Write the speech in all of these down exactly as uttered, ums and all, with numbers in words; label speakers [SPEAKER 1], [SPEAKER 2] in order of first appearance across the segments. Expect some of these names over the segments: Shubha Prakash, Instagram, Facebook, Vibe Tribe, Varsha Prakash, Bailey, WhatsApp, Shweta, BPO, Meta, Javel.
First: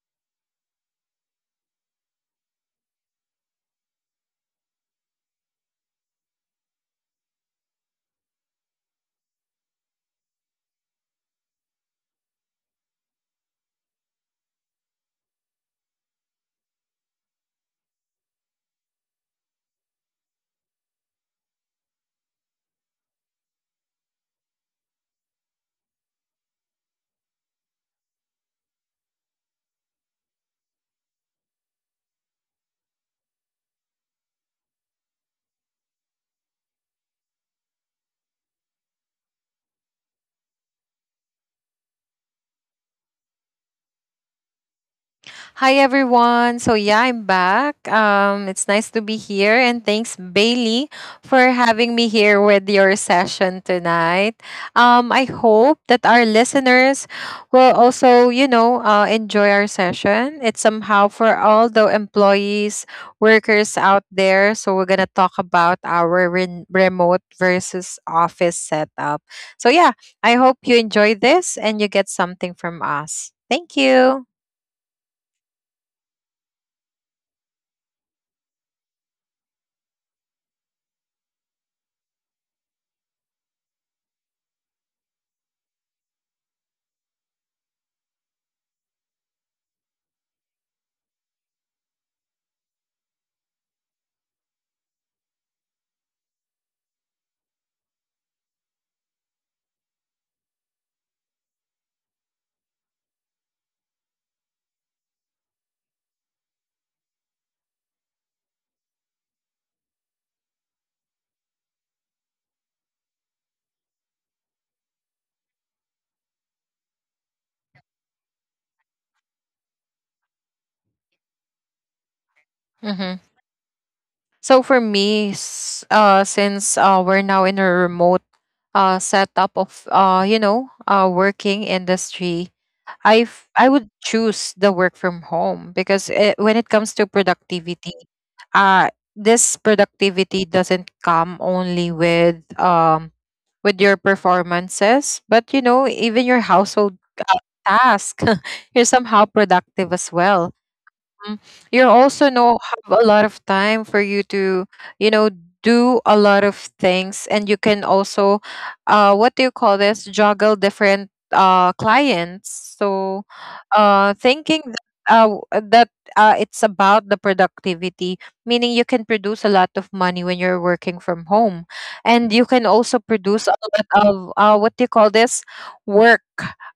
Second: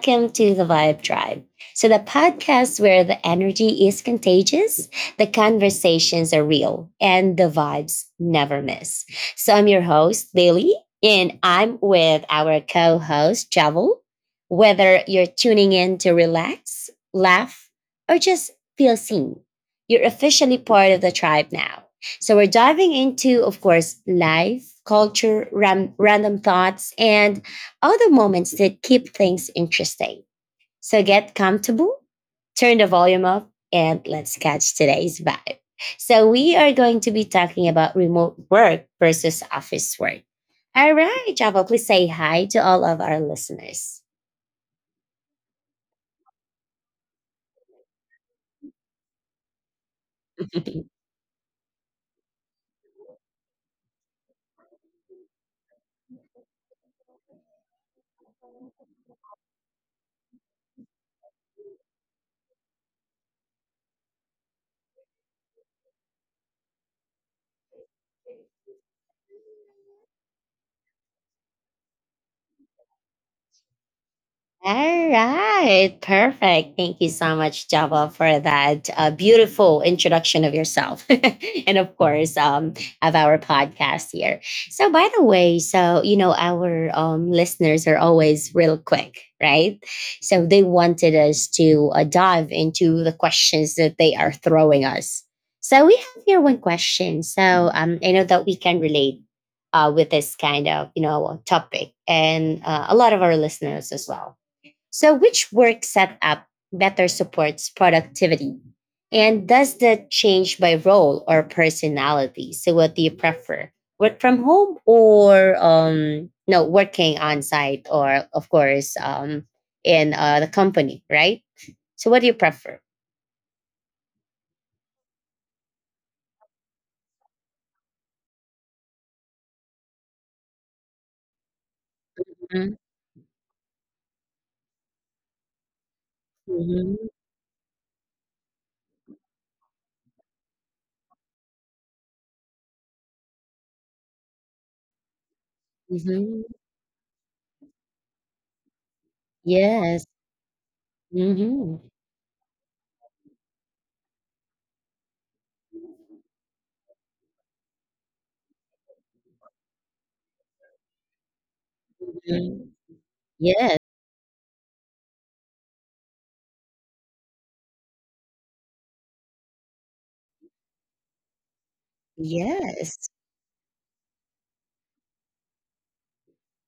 [SPEAKER 1] Welcome to the Vibe Tribe. So, the podcast where the energy is contagious, the conversations are real, and the vibes never miss. So, I'm your host, Bailey, and I'm with our co host, Javel. Whether you're tuning in to relax, laugh, or just feel seen, you're officially part of the tribe now. So, we're diving into, of course, life, culture, ram- random thoughts, and all the moments that keep things interesting. So get comfortable, turn the volume up, and let's catch today's vibe. So, we are going to be talking about remote work versus office work. All right, Java, please say hi to all of our listeners.
[SPEAKER 2] Hi everyone. So yeah, I'm back. Um it's nice to be here and thanks Bailey for having me here with your session tonight. Um I hope that our listeners will also, you know, uh, enjoy our session. It's somehow for all the employees, workers out there. So we're going to talk about our re- remote versus office setup. So yeah, I hope you enjoy this and you get something from us. Thank you.
[SPEAKER 1] All right, perfect. Thank you so much, Java, for that uh, beautiful introduction of yourself, and of course, um, of our podcast here. So, by the way, so you know, our um, listeners are always real quick, right? So they wanted us to uh, dive into the questions that they are throwing us. So we have here one question. So um, I know that we can relate uh, with this kind of you know topic and uh, a lot of our listeners as well, so which work setup better supports productivity? And does that change by role or personality? So, what do you prefer? Work from home or um, no, working on site or, of course, um, in uh, the company, right? So, what do you prefer?
[SPEAKER 2] Mhm. So for me, s- uh, since uh, we're now in a remote uh, setup of uh, you know uh, working industry,
[SPEAKER 1] Mhm,
[SPEAKER 2] I f- I would choose the work from home because it, when it comes to
[SPEAKER 1] mhm,
[SPEAKER 2] productivity, uh, this productivity doesn't come only with um, with your performances, but you know even your
[SPEAKER 1] mhm.
[SPEAKER 2] household uh, task, you're somehow productive as
[SPEAKER 1] Yes.
[SPEAKER 2] well. Mm. You
[SPEAKER 1] Mhm,
[SPEAKER 2] also know have a lot of time for you to, you know, do a lot of things, and you can also, uh, what do you call this? Juggle different uh clients.
[SPEAKER 1] mhm.
[SPEAKER 2] So,
[SPEAKER 1] Yes.
[SPEAKER 2] uh, thinking that, uh w- that uh it's about the productivity, meaning you can produce a lot of money when you're working from home, and you can also
[SPEAKER 1] Yes.
[SPEAKER 2] produce a lot of uh what do you call this? Work,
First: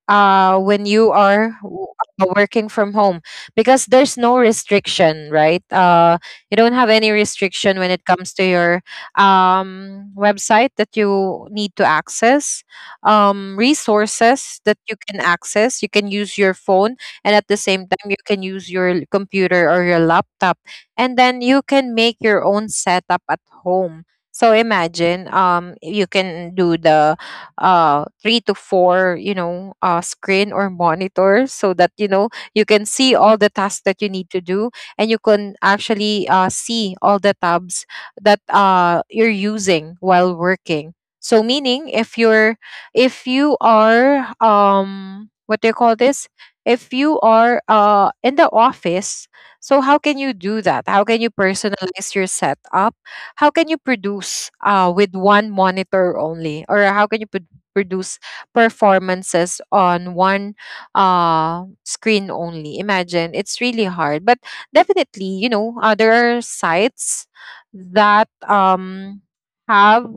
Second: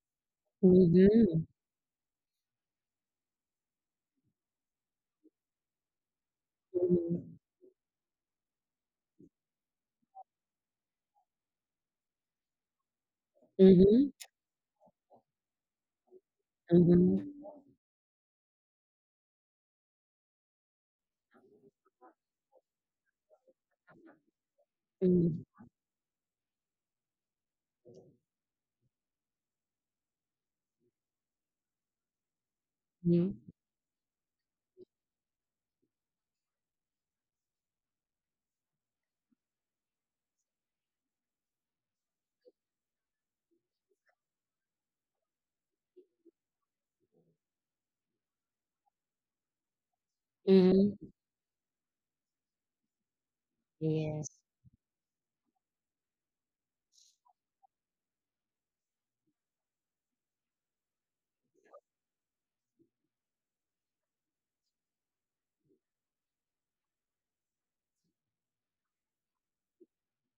[SPEAKER 2] uh, when you
[SPEAKER 1] Mhm,
[SPEAKER 2] are w- uh, working from home because there's no restriction, right? Uh you don't have
[SPEAKER 1] mhm,
[SPEAKER 2] any restriction when it comes to your um website that you need to access, um
[SPEAKER 1] mhm,
[SPEAKER 2] resources that you can access. You can use your phone,
[SPEAKER 1] mhm,
[SPEAKER 2] and at the same time you can use your l- computer or your laptop, and then you can make your own setup at home. So imagine,
[SPEAKER 1] mhm.
[SPEAKER 2] um you can do the uh three to four, you know uh screen or monitor, so that you know you can see
[SPEAKER 1] Mhm.
[SPEAKER 2] all the tasks that you need to do, and you can actually uh, see all the tabs that uh, you're using while working. So, meaning if you're if you are um what do you call this? If you are uh in the office, so how can you do
[SPEAKER 1] Mhm.
[SPEAKER 2] that? How can you personalize your setup? How can you
[SPEAKER 1] Yes.
[SPEAKER 2] produce uh with one monitor only, or how can you pro- produce performances on one uh screen only? Imagine, it's really hard. But definitely, you know, uh, there are sites that um have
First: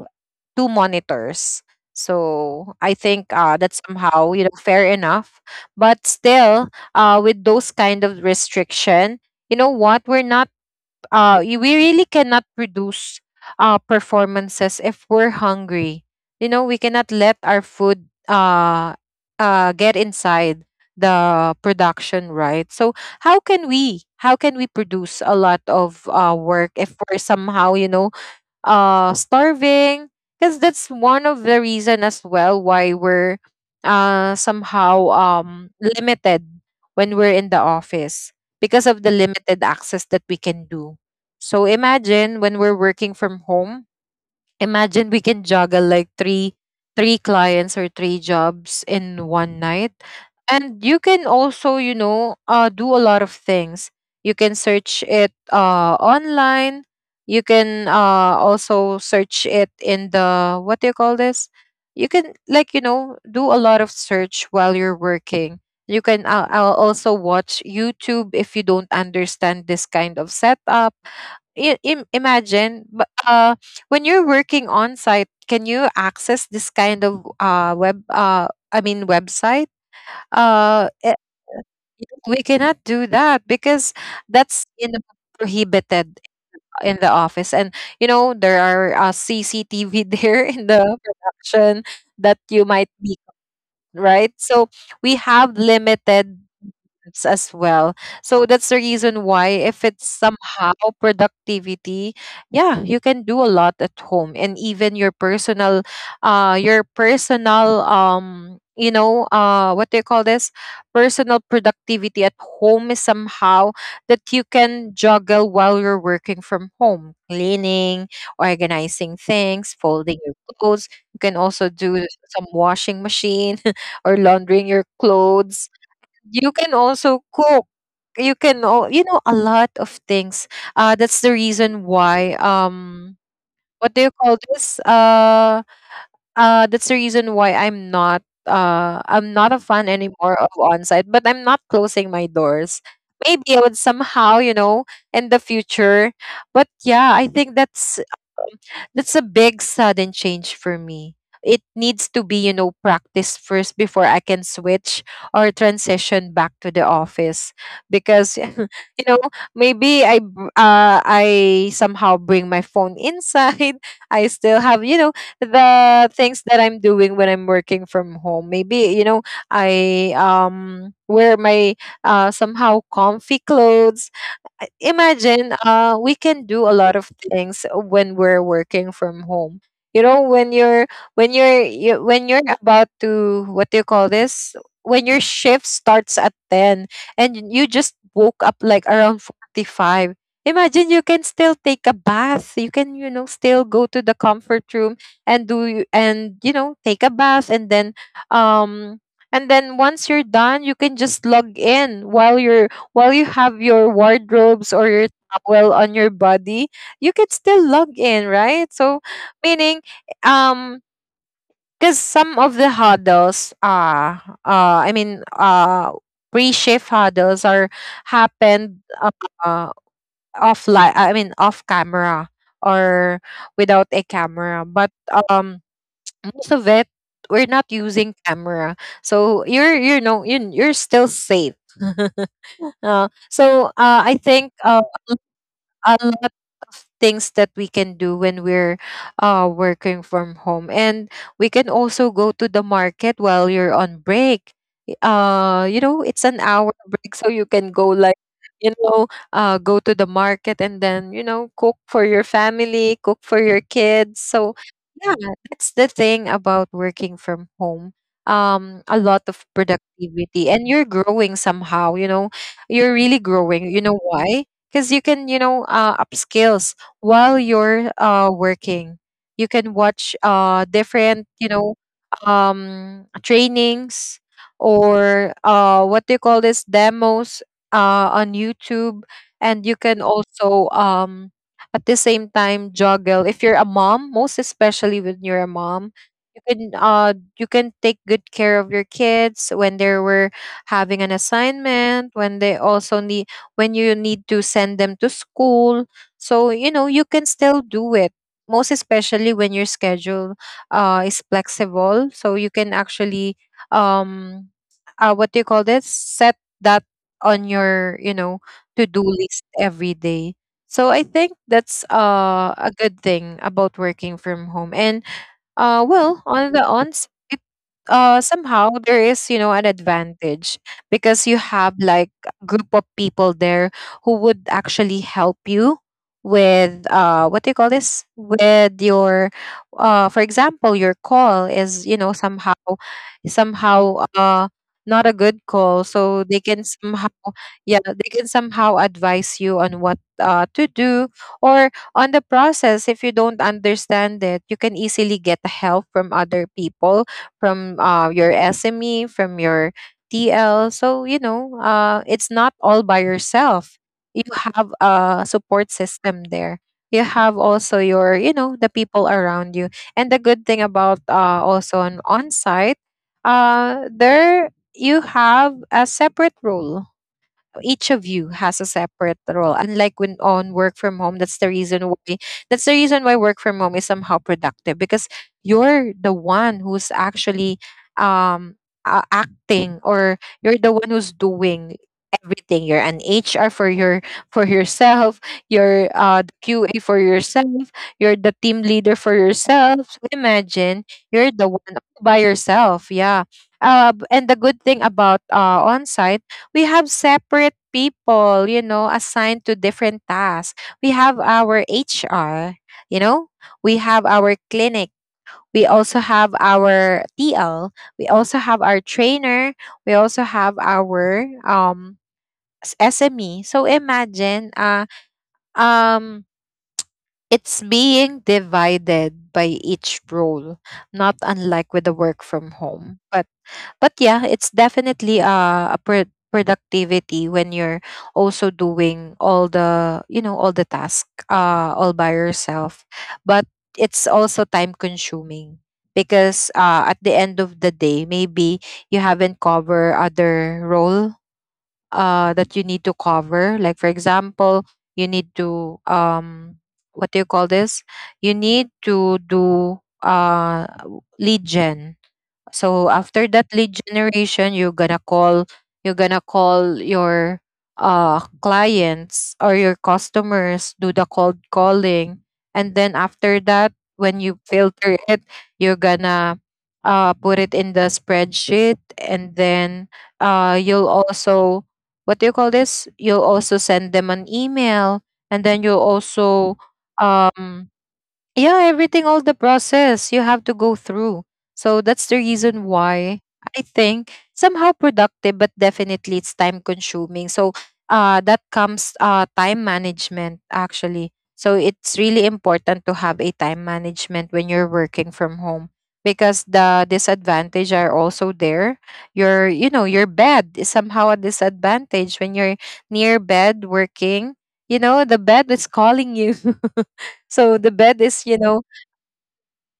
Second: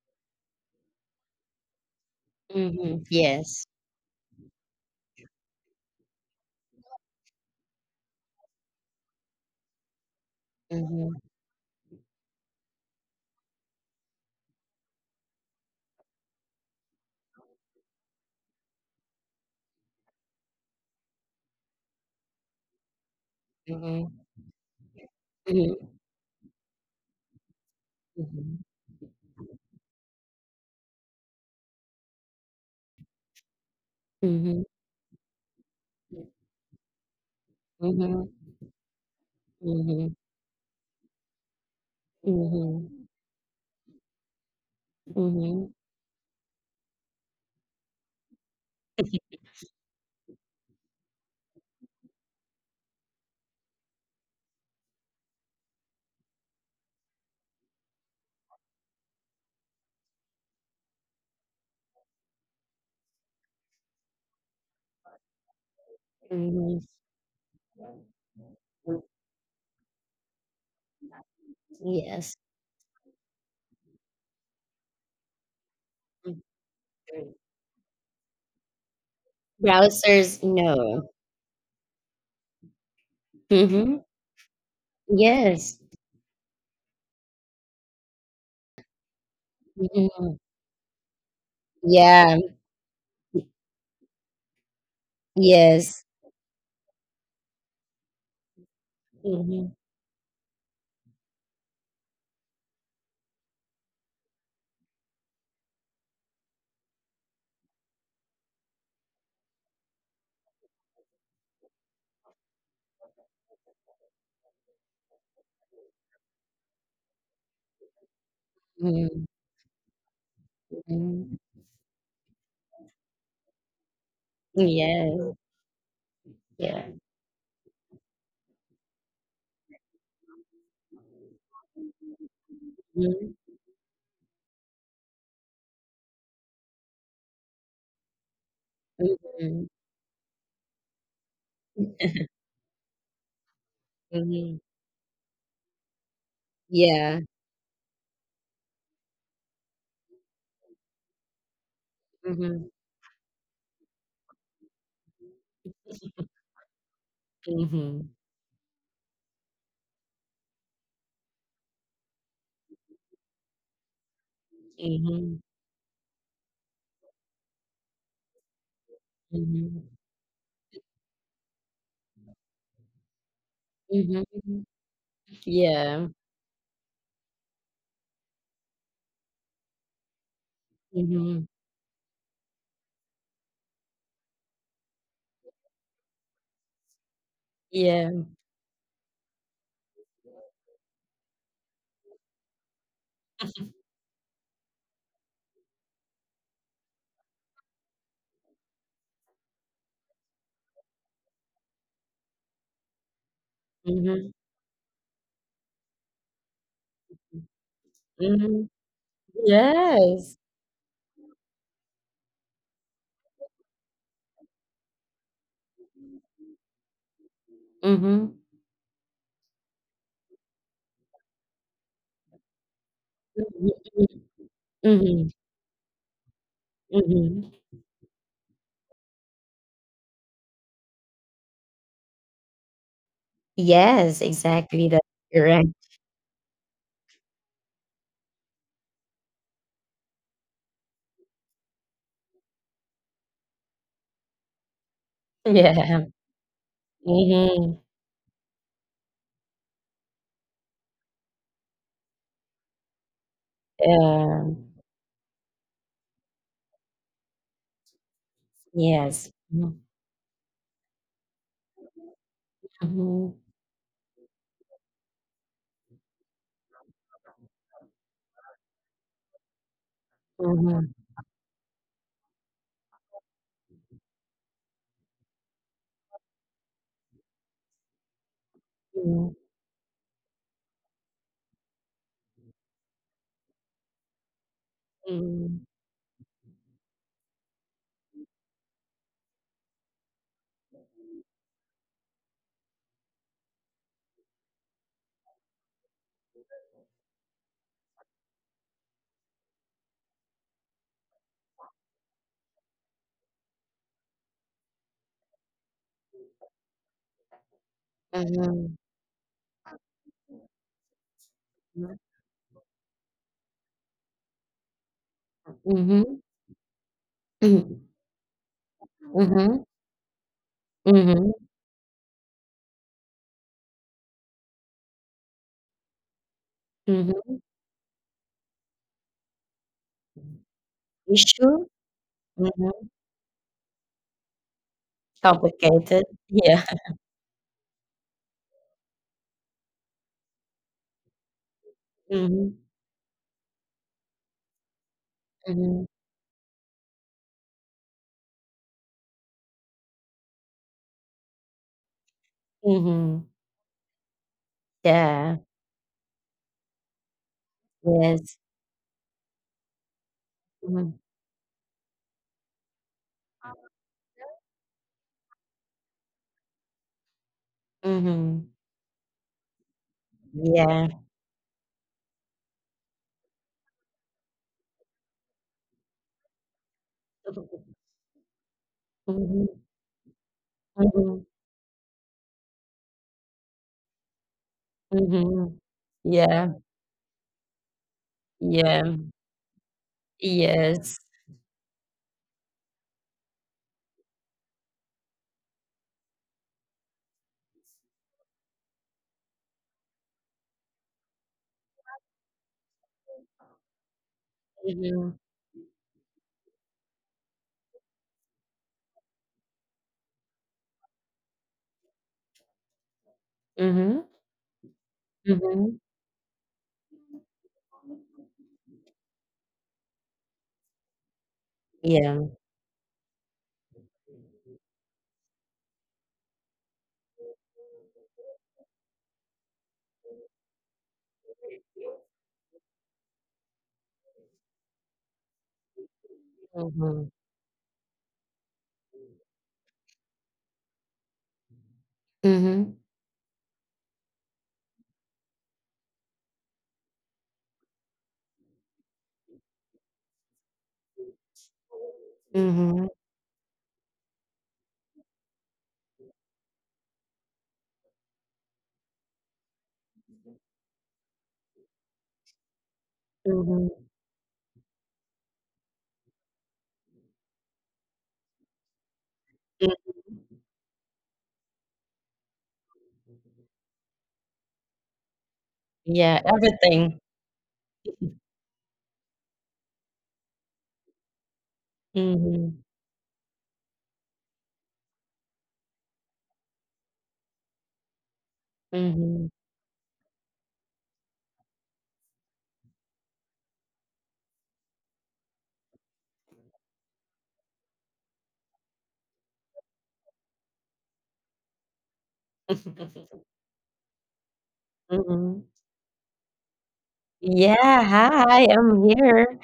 [SPEAKER 2] two monitors, so I
[SPEAKER 1] Mhm.
[SPEAKER 2] think uh
[SPEAKER 1] Yes.
[SPEAKER 2] that's somehow, you know, fair enough. But still, uh with those kind of restriction, you know what, we're not
[SPEAKER 1] Mhm.
[SPEAKER 2] uh y- we really cannot produce uh performances if we're hungry. You know, we cannot let our food uh uh get inside the production, right? So how can we
[SPEAKER 1] Mhm.
[SPEAKER 2] how can we produce a lot of uh work if we're somehow, you know,
[SPEAKER 1] Mhm.
[SPEAKER 2] uh starving? Because that's one of the reason as well why we're uh
[SPEAKER 1] Mhm.
[SPEAKER 2] somehow um limited when we're in the
[SPEAKER 1] Mhm.
[SPEAKER 2] office, because of the limited
[SPEAKER 1] Mhm.
[SPEAKER 2] access that we can do. So imagine when we're
[SPEAKER 1] Mhm.
[SPEAKER 2] working from home, imagine we can
[SPEAKER 1] Mhm.
[SPEAKER 2] juggle like three three clients or three jobs in one night. And you can also, you know, uh, do a lot of things. You can search it uh, online, you can uh, also search it in the, what do you call this, you can like, you know, do a lot of search while you're working. You can uh, uh,
[SPEAKER 1] Mhm.
[SPEAKER 2] also watch YouTube if you
[SPEAKER 1] Mhm.
[SPEAKER 2] don't understand this kind of setup. I- im-
[SPEAKER 1] Yes.
[SPEAKER 2] imagine, but, uh, when you're working on site, can you access
[SPEAKER 1] Mm.
[SPEAKER 2] this kind of uh, web uh, I mean website?
[SPEAKER 1] Browsers,
[SPEAKER 2] uh, eh,
[SPEAKER 1] no.
[SPEAKER 2] we cannot do that, because
[SPEAKER 1] Mhm.
[SPEAKER 2] that's, you know,
[SPEAKER 1] Yes.
[SPEAKER 2] prohibited in the office. And you know, there are, uh, C C T V there
[SPEAKER 1] Mhm.
[SPEAKER 2] in the production that
[SPEAKER 1] Yeah.
[SPEAKER 2] you might be, right? So we have
[SPEAKER 1] Yes.
[SPEAKER 2] limited relationships as well. So that's the reason why,
[SPEAKER 1] Mhm.
[SPEAKER 2] if it's somehow productivity, yeah, you can do a lot at home. And even your personal, uh your personal um you know uh what do you call this personal productivity at home is somehow that you can juggle while you're working from home: cleaning,
[SPEAKER 1] Mhm.
[SPEAKER 2] organizing things, folding your clothes. You
[SPEAKER 1] Mhm.
[SPEAKER 2] can also do some washing machine or laundering your
[SPEAKER 1] Yes.
[SPEAKER 2] clothes. You can
[SPEAKER 1] Yeah.
[SPEAKER 2] also cook. You can, all you know, a lot of things. Uh that's the reason why, um
[SPEAKER 1] Mhm.
[SPEAKER 2] what do you call this uh uh that's the reason why i'm not uh I'm not a
[SPEAKER 1] Mhm.
[SPEAKER 2] fan anymore of on-site. But I'm not closing my doors. Maybe I would somehow, you
[SPEAKER 1] Mhm.
[SPEAKER 2] know, in the future. But yeah, I
[SPEAKER 1] Yeah.
[SPEAKER 2] think that's that's a big sudden change for me. It needs to be, you know,
[SPEAKER 1] Mhm.
[SPEAKER 2] practice first before I can switch or transition back to the office,
[SPEAKER 1] Mhm.
[SPEAKER 2] because you know, maybe I br- uh I somehow bring my phone inside. I still have, you know,
[SPEAKER 1] Mhm.
[SPEAKER 2] the things that I'm doing when I'm working from home. Maybe, you know, I
[SPEAKER 1] Mhm.
[SPEAKER 2] um wear my uh somehow comfy clothes.
[SPEAKER 1] Mhm.
[SPEAKER 2] I- imagine, uh we
[SPEAKER 1] Yeah.
[SPEAKER 2] can do a lot of things when we're working from home. You know, when you're when you're
[SPEAKER 1] Mhm.
[SPEAKER 2] you, when you're about to, what do you call this, when your shift starts at ten and you just woke up
[SPEAKER 1] Yeah.
[SPEAKER 2] like around forty-five, imagine you can still take a bath. You can, you know, still go to the comfort room and do y- and you know take a bath, and then um and then once you're done you can just log in while you're, while you have
[SPEAKER 1] Mhm.
[SPEAKER 2] your wardrobes or your towel on your body, you could still log
[SPEAKER 1] Mhm.
[SPEAKER 2] in, right? So,
[SPEAKER 1] Yes.
[SPEAKER 2] meaning, um, because some of the huddles, uh, uh, I mean, uh, pre-shift huddles are
[SPEAKER 1] Mhm.
[SPEAKER 2] happened uh, uh, offline. I mean, off camera,
[SPEAKER 1] Mhm,
[SPEAKER 2] or
[SPEAKER 1] mhm.
[SPEAKER 2] without a camera.
[SPEAKER 1] Mhm.
[SPEAKER 2] But um, most of it,
[SPEAKER 1] Mhm.
[SPEAKER 2] we're not using camera, so you're you know you you're still safe. Uh, so
[SPEAKER 1] Yes,
[SPEAKER 2] uh, I think
[SPEAKER 1] exactly. That's
[SPEAKER 2] uh,
[SPEAKER 1] correct.
[SPEAKER 2] a lot of things that we can do when we're uh, working from home. And we can also go to the market while you're on break. Y- uh you know,
[SPEAKER 1] Yeah.
[SPEAKER 2] it's an hour break, so you can go
[SPEAKER 1] Mhm.
[SPEAKER 2] like, you know, uh, go to the market, and then you know cook for your family, cook for your kids. So
[SPEAKER 1] Yeah.
[SPEAKER 2] yeah, that's the thing about working from home. Um a lot of
[SPEAKER 1] Yes. Mhm.
[SPEAKER 2] productivity, and you're growing somehow, you know, you're really
[SPEAKER 1] Mhm.
[SPEAKER 2] growing. You know why? Because you can, you know, uh, upskills while you're uh, working. You can watch uh, different, you know, um, trainings, or uh, what do you call this, demos, uh, on YouTube. And
[SPEAKER 1] Mhm.
[SPEAKER 2] you can also um, at the same time juggle if you're a mom. Most especially when you're a mom,
[SPEAKER 1] Mhm.
[SPEAKER 2] you can uh you can take good care of your kids when they were having an assignment, when they also need, when you need to send them to school. So, you know, you can still do it. Most especially when your schedule uh, is flexible. So you can actually um uh, what do you call this? Set that on your, you know, to-do
[SPEAKER 1] Mhm.
[SPEAKER 2] list every day. So I think that's uh, a good thing about working from home. And uh,
[SPEAKER 1] Mhm.
[SPEAKER 2] well, on
[SPEAKER 1] Mhm.
[SPEAKER 2] the ons, it uh
[SPEAKER 1] Mhm.
[SPEAKER 2] somehow there is, you know, an
[SPEAKER 1] Mhm.
[SPEAKER 2] advantage, because you
[SPEAKER 1] Mhm.
[SPEAKER 2] have like a group of people there who would actually help you with, uh what do you call this, with your, uh for example
[SPEAKER 1] Mhm.
[SPEAKER 2] your call is,
[SPEAKER 1] Issue.
[SPEAKER 2] you know, somehow
[SPEAKER 1] Mhm.
[SPEAKER 2] somehow uh not a good call, so they
[SPEAKER 1] Complicated.
[SPEAKER 2] can
[SPEAKER 1] Yeah.
[SPEAKER 2] somehow, yeah, they can somehow advise you on what uh to do, or on the process.
[SPEAKER 1] Mhm.
[SPEAKER 2] If you don't understand it, you can easily get help from
[SPEAKER 1] Mhm.
[SPEAKER 2] other people, from uh, your SME, from your T L. So you know, uh, it's not all by
[SPEAKER 1] Mhm.
[SPEAKER 2] yourself. You have a support
[SPEAKER 1] Yeah.
[SPEAKER 2] system there. You have also your, you know, the
[SPEAKER 1] Yes.
[SPEAKER 2] people around you. And the good thing about,
[SPEAKER 1] Mhm.
[SPEAKER 2] uh, also on on site, uh, there you have a separate role. Each of you has a
[SPEAKER 1] Mhm.
[SPEAKER 2] separate role, unlike when on work from home. That's
[SPEAKER 1] Yeah.
[SPEAKER 2] the reason why that's the reason why work from home is somehow productive, because you're the one who's actually um uh, acting,
[SPEAKER 1] Mhm.
[SPEAKER 2] or you're the one who's
[SPEAKER 1] Mhm.
[SPEAKER 2] doing everything. You're an H R for your for yourself, you're
[SPEAKER 1] Mhm.
[SPEAKER 2] uh the Q A
[SPEAKER 1] Yeah.
[SPEAKER 2] for yourself, you're the team leader for
[SPEAKER 1] Yeah.
[SPEAKER 2] yourself. So imagine, you're
[SPEAKER 1] Yes.
[SPEAKER 2] the one all by yourself. Yeah. Uh, b- and the good thing about, uh, on we have separate people, you know, assigned to different tasks. We have our H R, you know, we have our clinic.
[SPEAKER 1] Mhm.
[SPEAKER 2] We also have our T L. We also have our trainer. We also have our um, s- SME. So
[SPEAKER 1] Mhm.
[SPEAKER 2] imagine, uh,
[SPEAKER 1] Mhm.
[SPEAKER 2] um, it's being divided by each role, not unlike with the work
[SPEAKER 1] Yeah.
[SPEAKER 2] from home. But yeah, it's definitely uh, a pro- productivity when you're also doing all the, you know, all the task, uh, all by yourself. But it's also time consuming because, uh, at the
[SPEAKER 1] Mhm.
[SPEAKER 2] end of the day, maybe you haven't covered other role uh, that you need to
[SPEAKER 1] Mhm.
[SPEAKER 2] cover. Like for example, you need to um what do you call this? You need to do uh lead gen. So
[SPEAKER 1] Mhm.
[SPEAKER 2] after that lead generation, you're gonna call you're gonna call your uh clients or your customers, do the cold calling. And then after that,
[SPEAKER 1] Mhm.
[SPEAKER 2] when you filter it, you're gonna uh put it in the spreadsheet, and then uh
[SPEAKER 1] Mhm.
[SPEAKER 2] you'll also, what do you call this? You'll also send them an email, and then you'll
[SPEAKER 1] Yeah,
[SPEAKER 2] also,
[SPEAKER 1] everything.
[SPEAKER 2] um yeah, everything, all the process you have to go through. So that's the reason
[SPEAKER 1] Mhm.
[SPEAKER 2] why I think somehow productive, but definitely it's time consuming. So uh that comes uh
[SPEAKER 1] Mhm.
[SPEAKER 2] time management, actually. So it's really important to have a time management when you're working from home, because the disadvantage are also there. Your you know your bed is somehow a disadvantage when you're near bed working. You know, the bed is
[SPEAKER 1] Mhm.
[SPEAKER 2] calling you. So the bed
[SPEAKER 1] Yeah,
[SPEAKER 2] is, you know,
[SPEAKER 1] hi, I'm here.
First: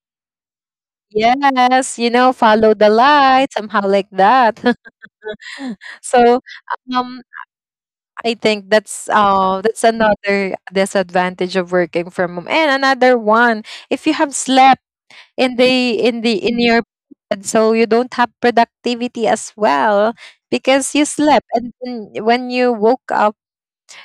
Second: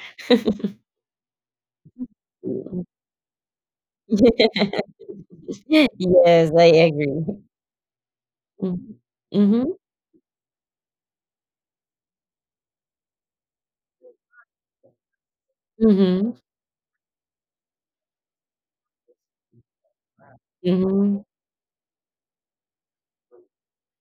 [SPEAKER 2] yes, you know, follow
[SPEAKER 1] Mhm.
[SPEAKER 2] the light, somehow like that. so
[SPEAKER 1] Yes, I
[SPEAKER 2] um
[SPEAKER 1] agree.
[SPEAKER 2] I think
[SPEAKER 1] Mhm.
[SPEAKER 2] that's uh
[SPEAKER 1] Mhm.
[SPEAKER 2] that's another disadvantage of working from home. And another one, if you have slept in the in the
[SPEAKER 1] Mhm,
[SPEAKER 2] in your bed, so you don't have productivity as well, because you
[SPEAKER 1] mhm,
[SPEAKER 2] slept, and then when you woke up,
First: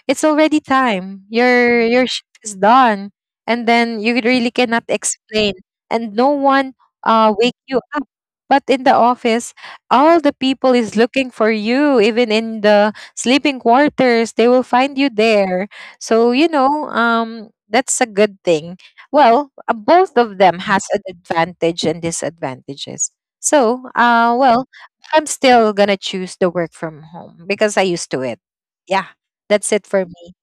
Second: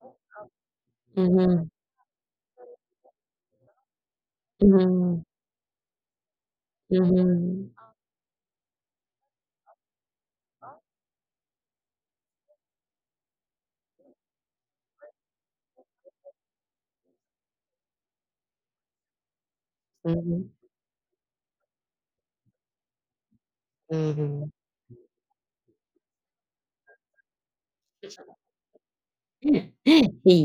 [SPEAKER 2] it's already time.
[SPEAKER 1] mhm,
[SPEAKER 2] Your your shift is done, and then you really cannot
[SPEAKER 1] mhm,
[SPEAKER 2] explain, and no one uh wake
[SPEAKER 1] mhm,
[SPEAKER 2] you up. But in the office, all the people is looking for you. Even in the sleeping quarters, they will find you there. So you know, um, that's a good thing. Well, uh, both of
[SPEAKER 1] mhm,
[SPEAKER 2] them has an advantage and disadvantages. So, uh,
[SPEAKER 1] mhm.
[SPEAKER 2] well, I'm still gonna choose the work from home because I used to it. Yeah. That's it for
[SPEAKER 1] Yes,
[SPEAKER 2] me.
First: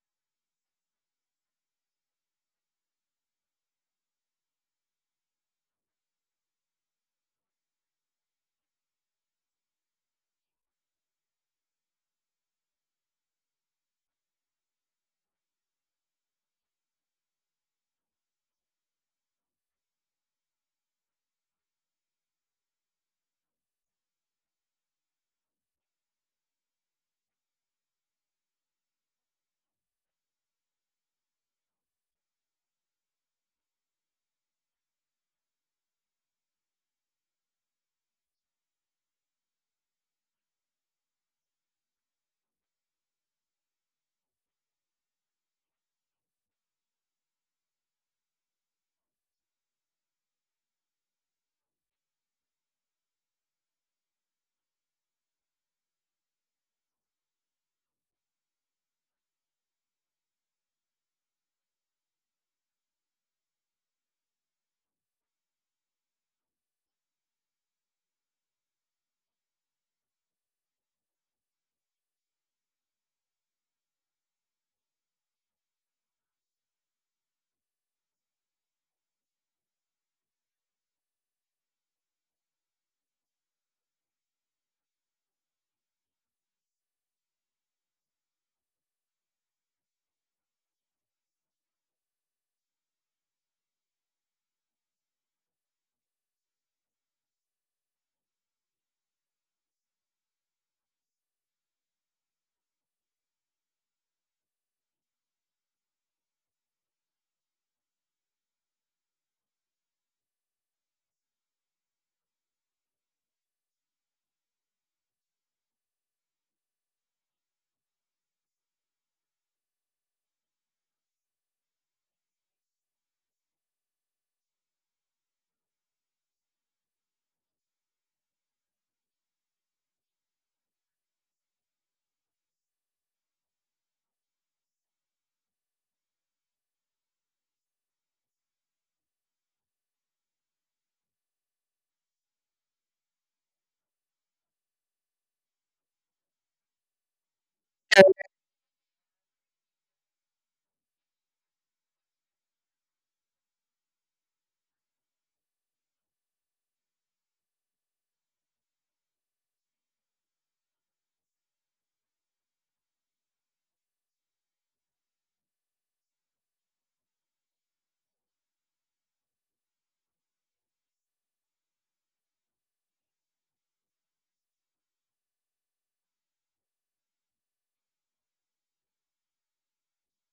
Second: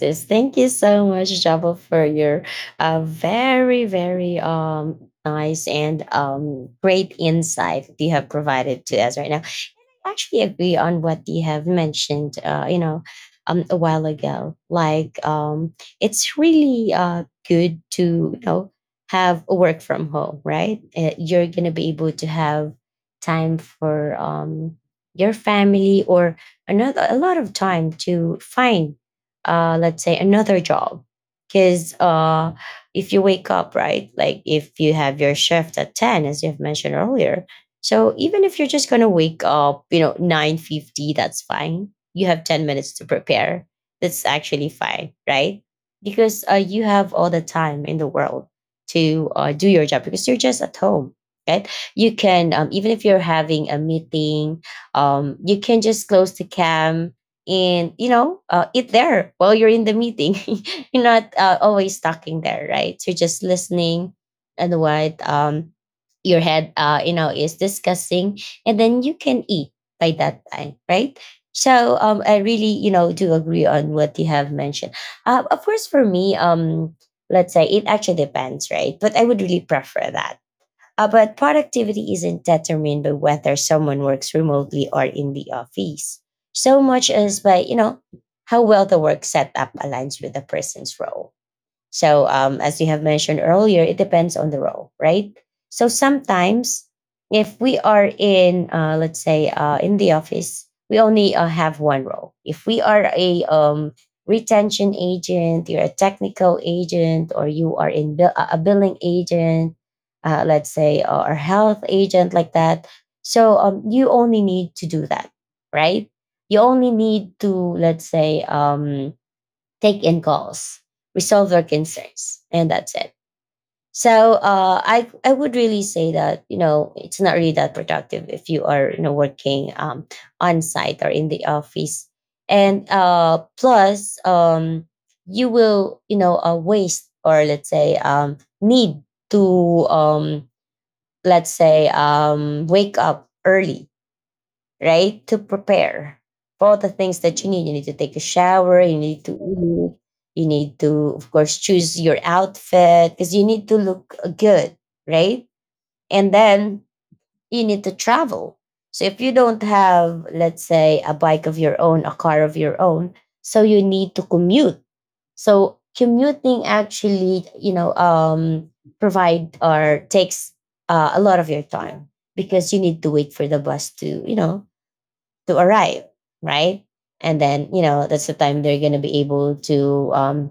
[SPEAKER 1] yes, thank you so much, Java, for your uh, very, very um nice and um great insight that you have provided to us right now. Actually agree on what you have mentioned uh, you know um, a while ago, like um, it's really uh, good to you know have a work from home, right? Uh, you're gonna be able to have time for um, your family or another a lot of time to find uh, let's say another job because uh, if you wake up, right? Like if you have your shift at ten as you have mentioned earlier, so even if you're just going to wake up, you know, nine fifty, that's fine. You have ten minutes to prepare. That's actually fine, right? Because uh, you have all the time in the world to uh, do your job because you're just at home, right? You can um, even if you're having a meeting, um, you can just close the cam and you know uh, eat there while you're in the meeting. You're not uh, always talking there, right? So you're just listening and what um your head uh you know is discussing, and then you can eat by that time, right? So um I really you know do agree on what you have mentioned. Uh, of course, for me, um let's say it actually depends, right? But I would really prefer that. Uh, but productivity isn't determined by whether someone works remotely or in the office so much as by you know how well the work setup aligns with the person's role. So, um, as you have mentioned earlier, it depends on the role, right? So sometimes, if we are in, uh, let's say, uh, in the office, we only uh, have one role. If we are a um, retention agent, you're a technical agent, or you are in bill- a a billing agent, uh, let's say, uh, or health agent, like that. So um, you only need to do that, right? You only need to, let's say, um, take in calls, resolve their concerns, and that's it. So uh, I I would really say that you know it's not really that productive if you are you know working um, on site or in the office, and uh, plus um, you will you know uh, waste or let's say um, need to um, let's say um, wake up early, right? To prepare for all the things that you need. You need to take a shower, you need to eat, you need to, of course, choose your outfit because you need to look uh, good, right? And then you need to travel. So if you don't have, let's say, a bike of your own, a car of your own, so you need to commute. So commuting actually, you know, um, provide or takes uh, a lot of your time because you need to wait for the bus to, you know, to arrive, right? And then, you know, that's the time they're going to be able to, um,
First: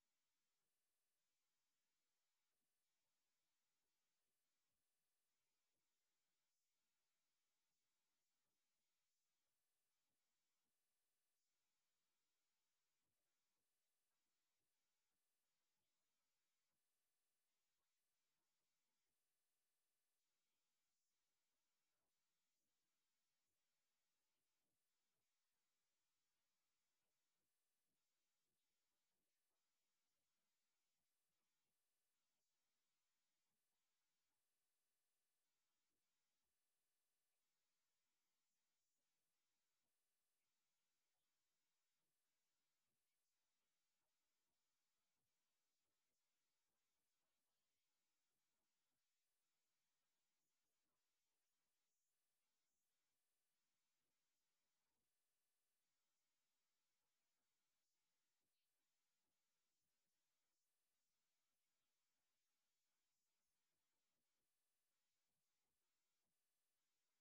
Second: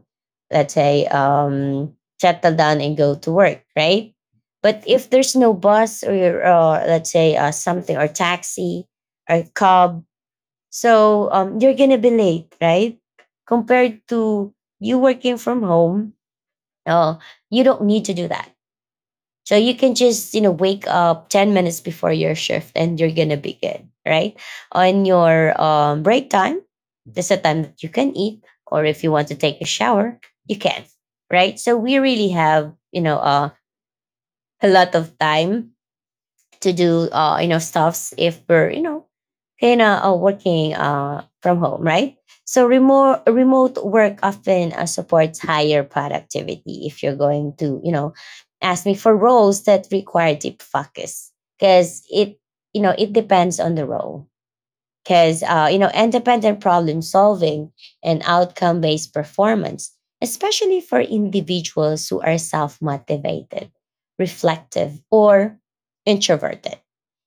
[SPEAKER 1] let's say, um, settle down and go to work, right? But if there's no bus or, uh, let's say, uh, something or taxi or cab, so um, you're going to be late, right? Compared to you working from home, uh, you don't need to do that, so you can just, you know, wake up ten minutes before your shift and you're going to be good, right? On your um, break time, there's a time that you can eat, or if you want to take a shower, you can, right? So we really have, you know, uh, a lot of time to do uh, you know stuffs if we're you know kind of uh, working uh, from home, right? So remote remote work often uh, supports higher productivity if you're going to you know ask me for roles that require deep focus because it you know it depends on the role because uh, you know independent problem solving and outcome based performance, especially for individuals who are self motivated, reflective, or introverted.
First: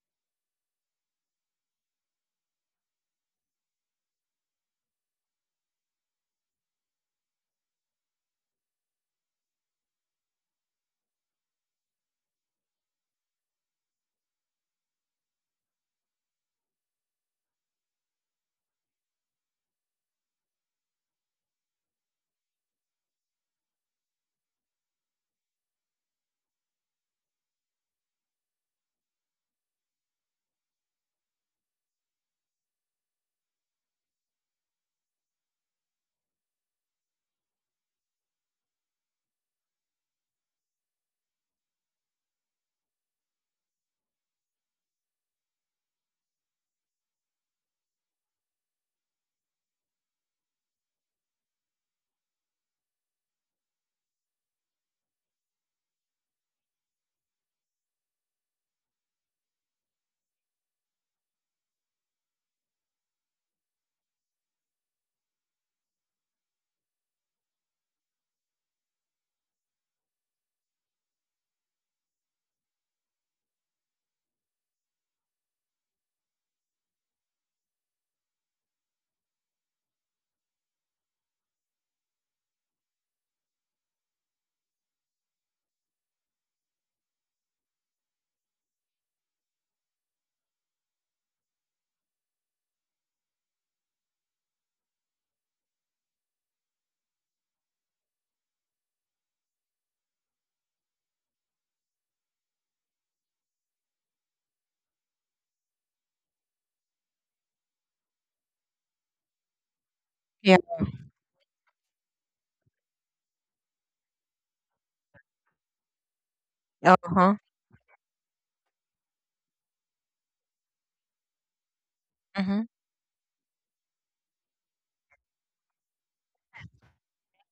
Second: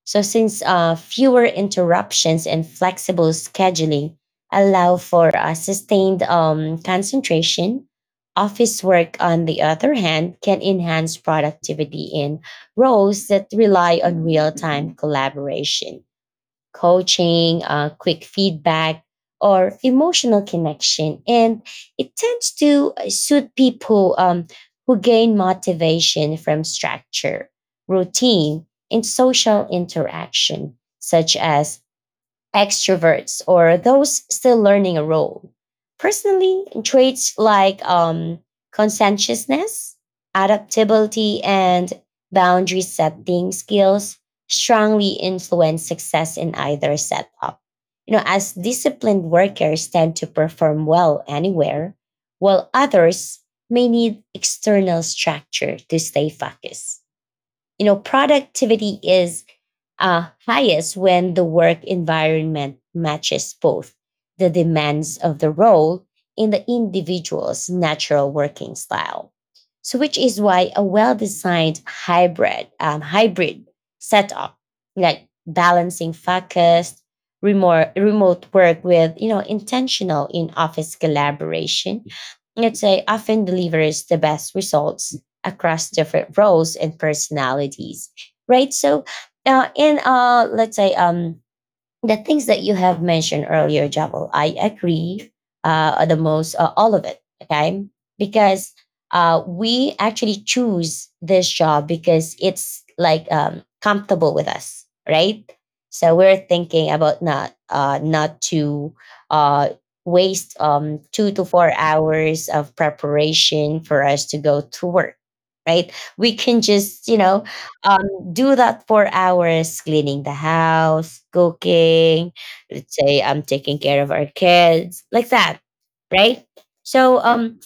[SPEAKER 1] So since uh, fewer interruptions and flexible scheduling allow for a sustained um, concentration. Office work on the other hand can enhance productivity in roles that rely on real-time collaboration, coaching, uh, quick feedback, or emotional connection. And it tends to uh, suit people um, who gain motivation from structure, routine, and social interaction, such as extroverts or those still learning a role. Personally, traits like um, conscientiousness, adaptability, and boundary setting skills strongly influence success in either setup. You know, as disciplined workers tend to perform well anywhere, while others may need external structure to stay focused. You know, productivity is uh, highest when the work environment matches both the demands of the role and the individual's natural working style. So, which is why a well designed hybrid, um, hybrid setup, like balancing focused, remote, remote work with you know intentional in office collaboration, let's say, often delivers the best results across different roles and personalities, right? So uh, in uh, let's say um, the things that you have mentioned earlier, Jabal, I agree uh, the most, uh, all of it. Okay, because uh, we actually choose this job because it's like um, comfortable with us, right? So we're thinking about not uh, not to uh, waste
[SPEAKER 2] Yeah.
[SPEAKER 1] um, two to four hours of preparation for us to go to work, right? We can just you know
[SPEAKER 2] Uh-huh.
[SPEAKER 1] uh, do that for hours, cleaning the house, cooking,
[SPEAKER 2] Mm-hmm.
[SPEAKER 1] let's say I'm taking care of our kids, like that, right? So Yeah. um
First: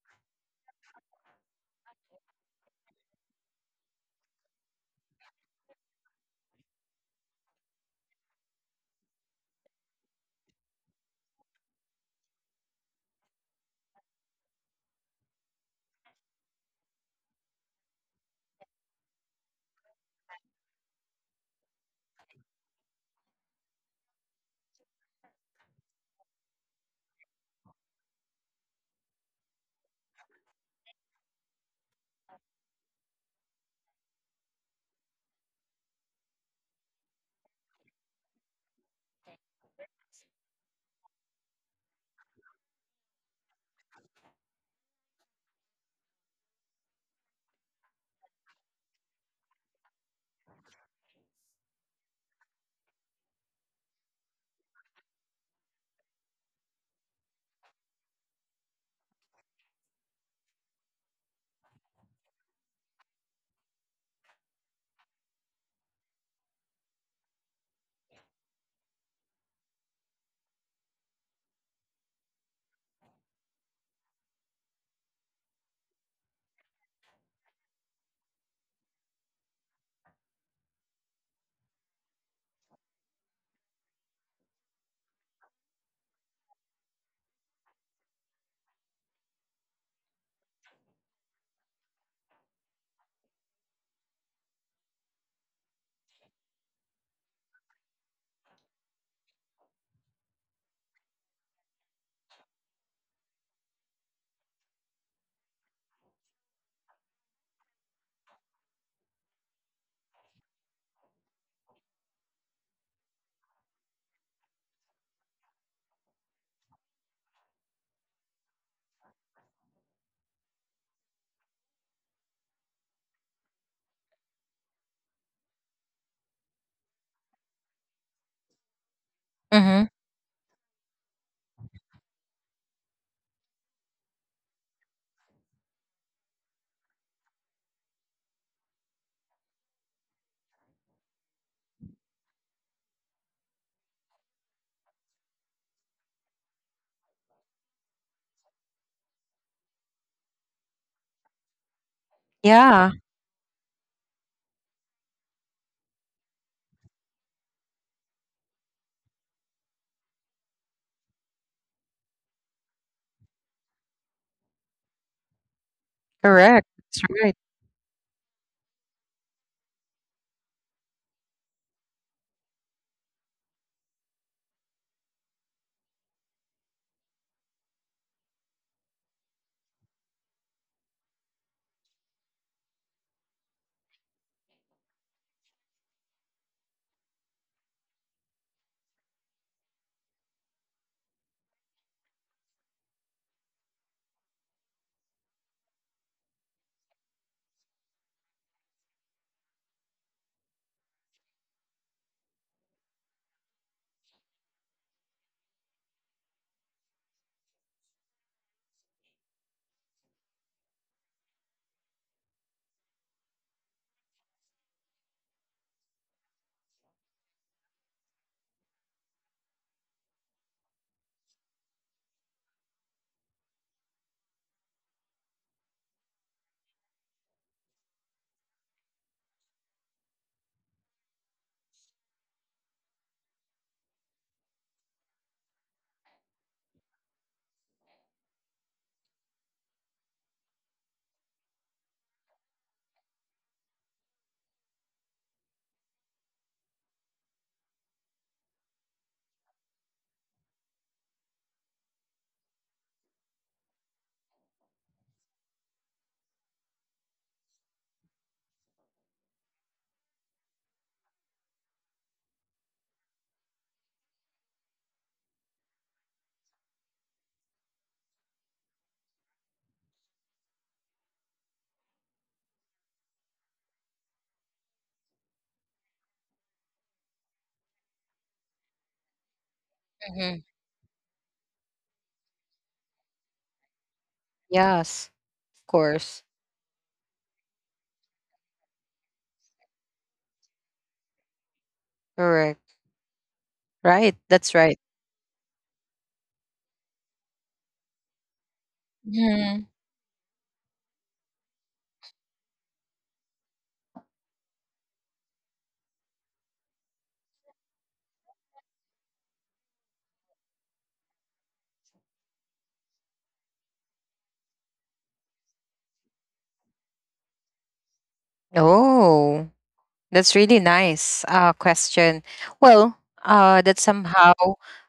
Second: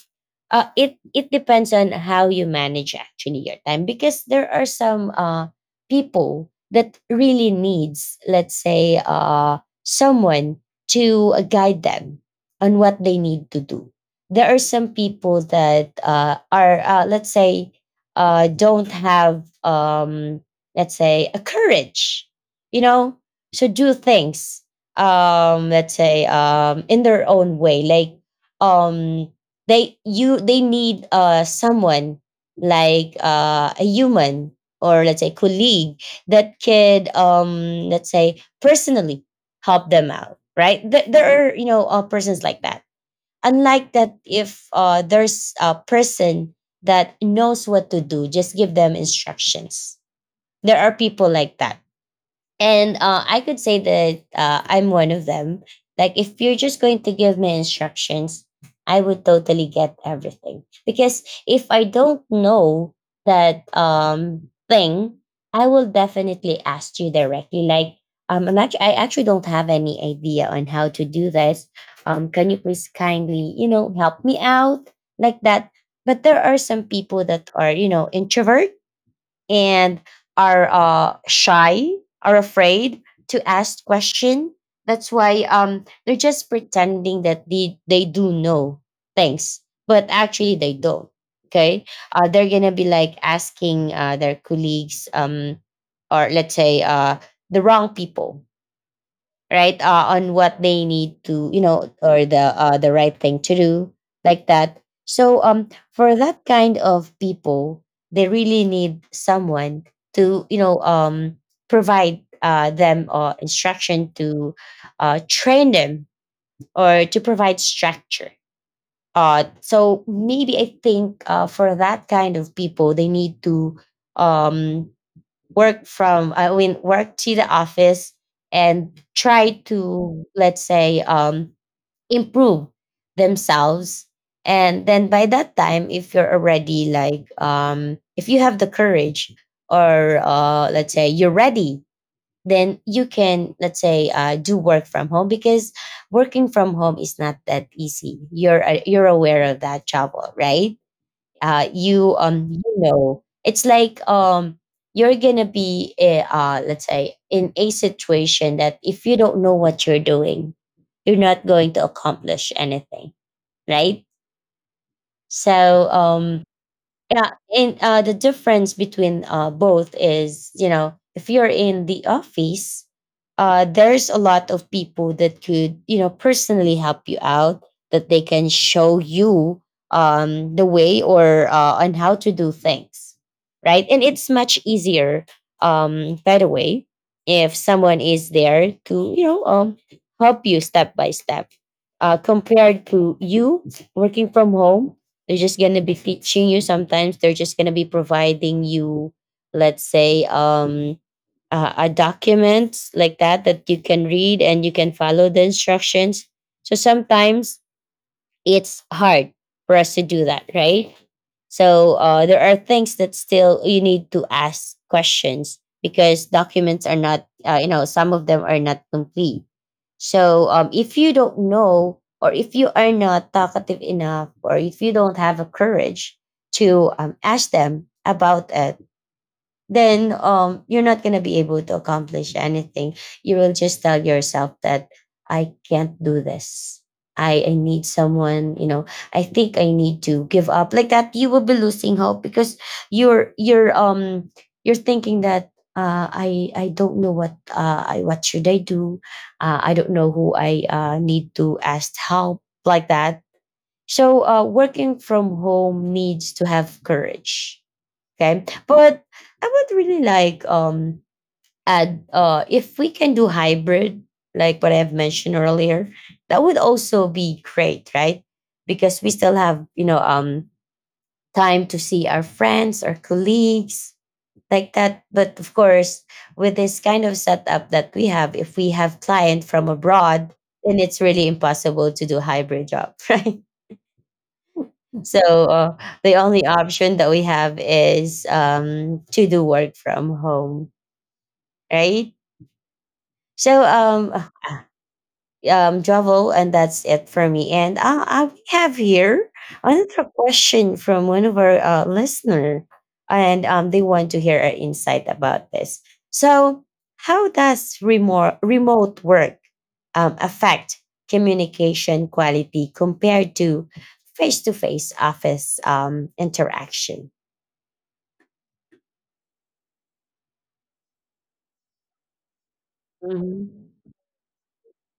[SPEAKER 1] uh, it it depends on how you manage actually your time because there are some uh, people that really needs, let's say, uh, someone to uh, guide them on what they need to do. There are some people that uh, are uh, let's say uh, don't have um, let's say a courage, you know, to do things, um, let's say, um, in their own way, like um, they you they need uh someone like uh a human or let's say colleague that could um let's say personally help them out, right? Th- there Mhm. are you know uh, persons like that, unlike that if uh there's a person that knows what to do, just give them instructions. There are people like that, and uh, I could say that uh, I'm one of them. Like, if you're just going to give me instructions, I would totally get everything. Because if I don't know that um, thing, I will definitely ask you directly. Like, um, I'm actually, I actually don't have any idea on how to do this. Um, can you please kindly, you know, help me out like that? But there are some people that are, you know, introverts and are uh, shy, are afraid to ask question. That's why um, they're just pretending that they, they do know things, but actually they don't. Okay, uh, they're gonna be like asking uh, their colleagues, um, or let's say uh, the wrong people, right, uh, on what they need to, you know or the uh, the right thing to do, like that. So um for that kind of people they really need someone to, you know um provide uh, them uh, instruction, to uh, train them or to provide structure. Uh, so maybe I think, uh, for that kind of people they need to um work from I mean, work to the office and try
[SPEAKER 2] Mm-hmm.
[SPEAKER 1] to, let's say, um improve themselves. And then by that time, if you're already like, um if you have the courage, or uh let's say you're ready, then you can, let's say, uh, do work from home, because working from home is not that easy. You're uh, you're aware of that trouble, right? Uh, you um you
[SPEAKER 2] Yeah.
[SPEAKER 1] know it's like, um you're gonna be, eh, uh let's say, in a situation that if you don't know what you're doing, you're not going to accomplish anything, right? So um
[SPEAKER 2] Correct. That's
[SPEAKER 1] yeah.
[SPEAKER 2] right.
[SPEAKER 1] And uh the difference between uh both is, you know, if you're in the office, uh there's a lot of people that could, you know personally help you out, that they can show you um the way, or uh on how to do things, right? And it's much easier, um by the way, if someone is there to, you know um help you step by step, uh compared to you working from home. They're just gonna be teaching you. Sometimes they're just gonna be providing you, let's say, um, uh, a document like that that you can read and you can follow the instructions. So sometimes it's hard for us to do that, right? So uh, there are things that still you need to ask questions, because documents are not, uh, you know, some of them are not complete. So um, if you don't know, or if you are not talkative enough, or if you don't have a courage to um, ask them about it, then um you're not going to be able to accomplish anything. You will just tell yourself that I can't do this. I i need someone, you know I think I need to give up, like that. You will be losing hope because you're you're um you're thinking that uh, I I don't know what uh, I what should I do. Uh, I don't know who I uh, need to ask help, like that. So uh, working from home needs to have courage. Okay. But I would really like, um add, uh if we can do hybrid, like what I've mentioned earlier, that would also be great, right? Because we still have, you know, um time to see our friends, our colleagues, like that. But of course, with this kind of setup that we have, if we have client from abroad,
[SPEAKER 2] Mm-hmm.
[SPEAKER 1] then it's really impossible to do hybrid job, right? So
[SPEAKER 2] Yes.
[SPEAKER 1] uh,
[SPEAKER 2] Of
[SPEAKER 1] the
[SPEAKER 2] course.
[SPEAKER 1] only option that we have is um, to do work from home, right?
[SPEAKER 2] Correct.
[SPEAKER 1] So
[SPEAKER 2] Right.
[SPEAKER 1] um,
[SPEAKER 2] That's right.
[SPEAKER 1] um, Jovel, and that's it for me. And I, I have here
[SPEAKER 2] Mm-hmm.
[SPEAKER 1] another question from one of our uh, listener, and um, they want to hear our insight about this. So, how does remote remote work um, affect communication quality compared to face to face office um, interaction?
[SPEAKER 2] Oh. That's really nice uh, question. Well, uh,
[SPEAKER 1] Mhm.
[SPEAKER 2] that somehow,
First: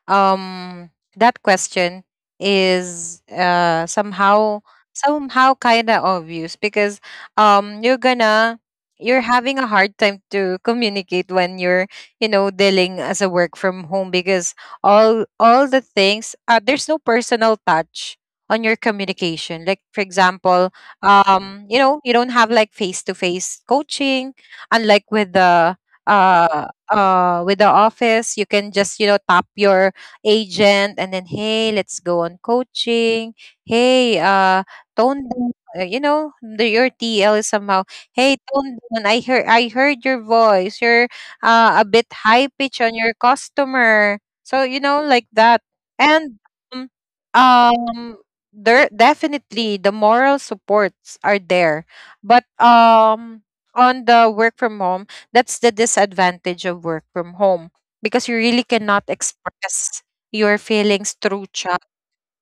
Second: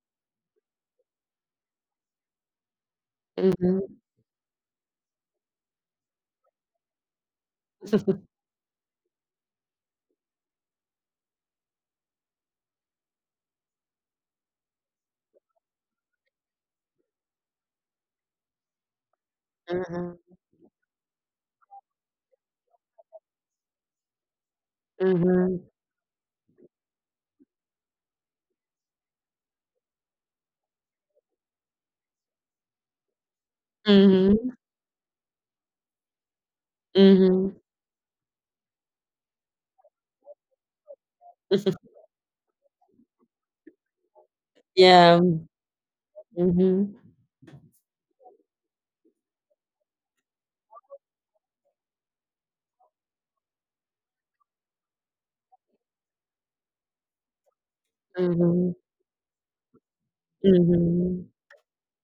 [SPEAKER 2] um, that question is, uh,
[SPEAKER 1] Mhm.
[SPEAKER 2] somehow, somehow kind of obvious, because um, you're gonna you're having a hard time to communicate when you're, you know, dealing as a work from home, because all all the things, uh, there's no personal touch on your communication. Like for
[SPEAKER 1] Mhm.
[SPEAKER 2] example, um you know, you don't have like face to face coaching, unlike with
[SPEAKER 1] Mhm.
[SPEAKER 2] the, uh uh with the office. You can just, you know, tap your agent and then, "Hey, let's go on coaching, hey,
[SPEAKER 1] Mhm.
[SPEAKER 2] uh tone down," uh, you know, the, your TL is
[SPEAKER 1] Mhm.
[SPEAKER 2] somehow, "Hey, tone down, i heard i heard your voice. You're uh, a bit high pitch on your customer," so you know,
[SPEAKER 1] Yeah.
[SPEAKER 2] like that. And,
[SPEAKER 1] Mhm.
[SPEAKER 2] um, um there definitely the moral supports are there. But um on the work from home, that's the disadvantage of work from home, because you really cannot
[SPEAKER 1] Mhm.
[SPEAKER 2] express your feelings through
[SPEAKER 1] Mhm.
[SPEAKER 2] chat.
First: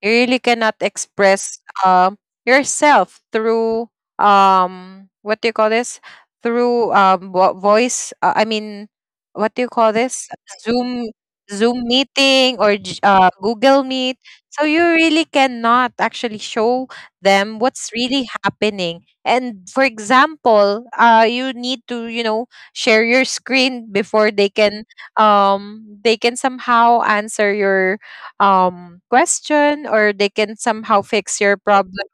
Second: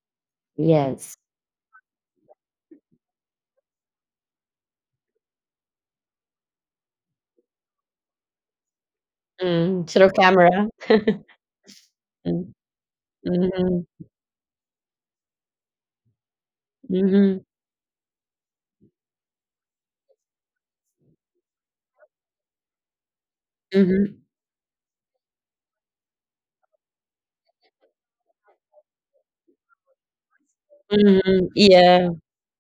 [SPEAKER 2] You really cannot
[SPEAKER 1] Yes.
[SPEAKER 2] express um yourself through, um what do you call this? Through um vo- voice. Uh, I mean, what do
[SPEAKER 1] Mm.
[SPEAKER 2] you
[SPEAKER 1] Through
[SPEAKER 2] call this?
[SPEAKER 1] camera.
[SPEAKER 2] Zoom Zoom
[SPEAKER 1] Mm.
[SPEAKER 2] meeting, or j- uh,
[SPEAKER 1] Mhm.
[SPEAKER 2] Google Meet. So you really cannot actually show
[SPEAKER 1] Mhm.
[SPEAKER 2] them what's really happening. And for example, uh, you need to, you know, share your
[SPEAKER 1] Mhm.
[SPEAKER 2] screen before they can, um they can somehow answer your um question, or they can somehow
[SPEAKER 1] Mhm.
[SPEAKER 2] fix your
[SPEAKER 1] Yeah.
[SPEAKER 2] problem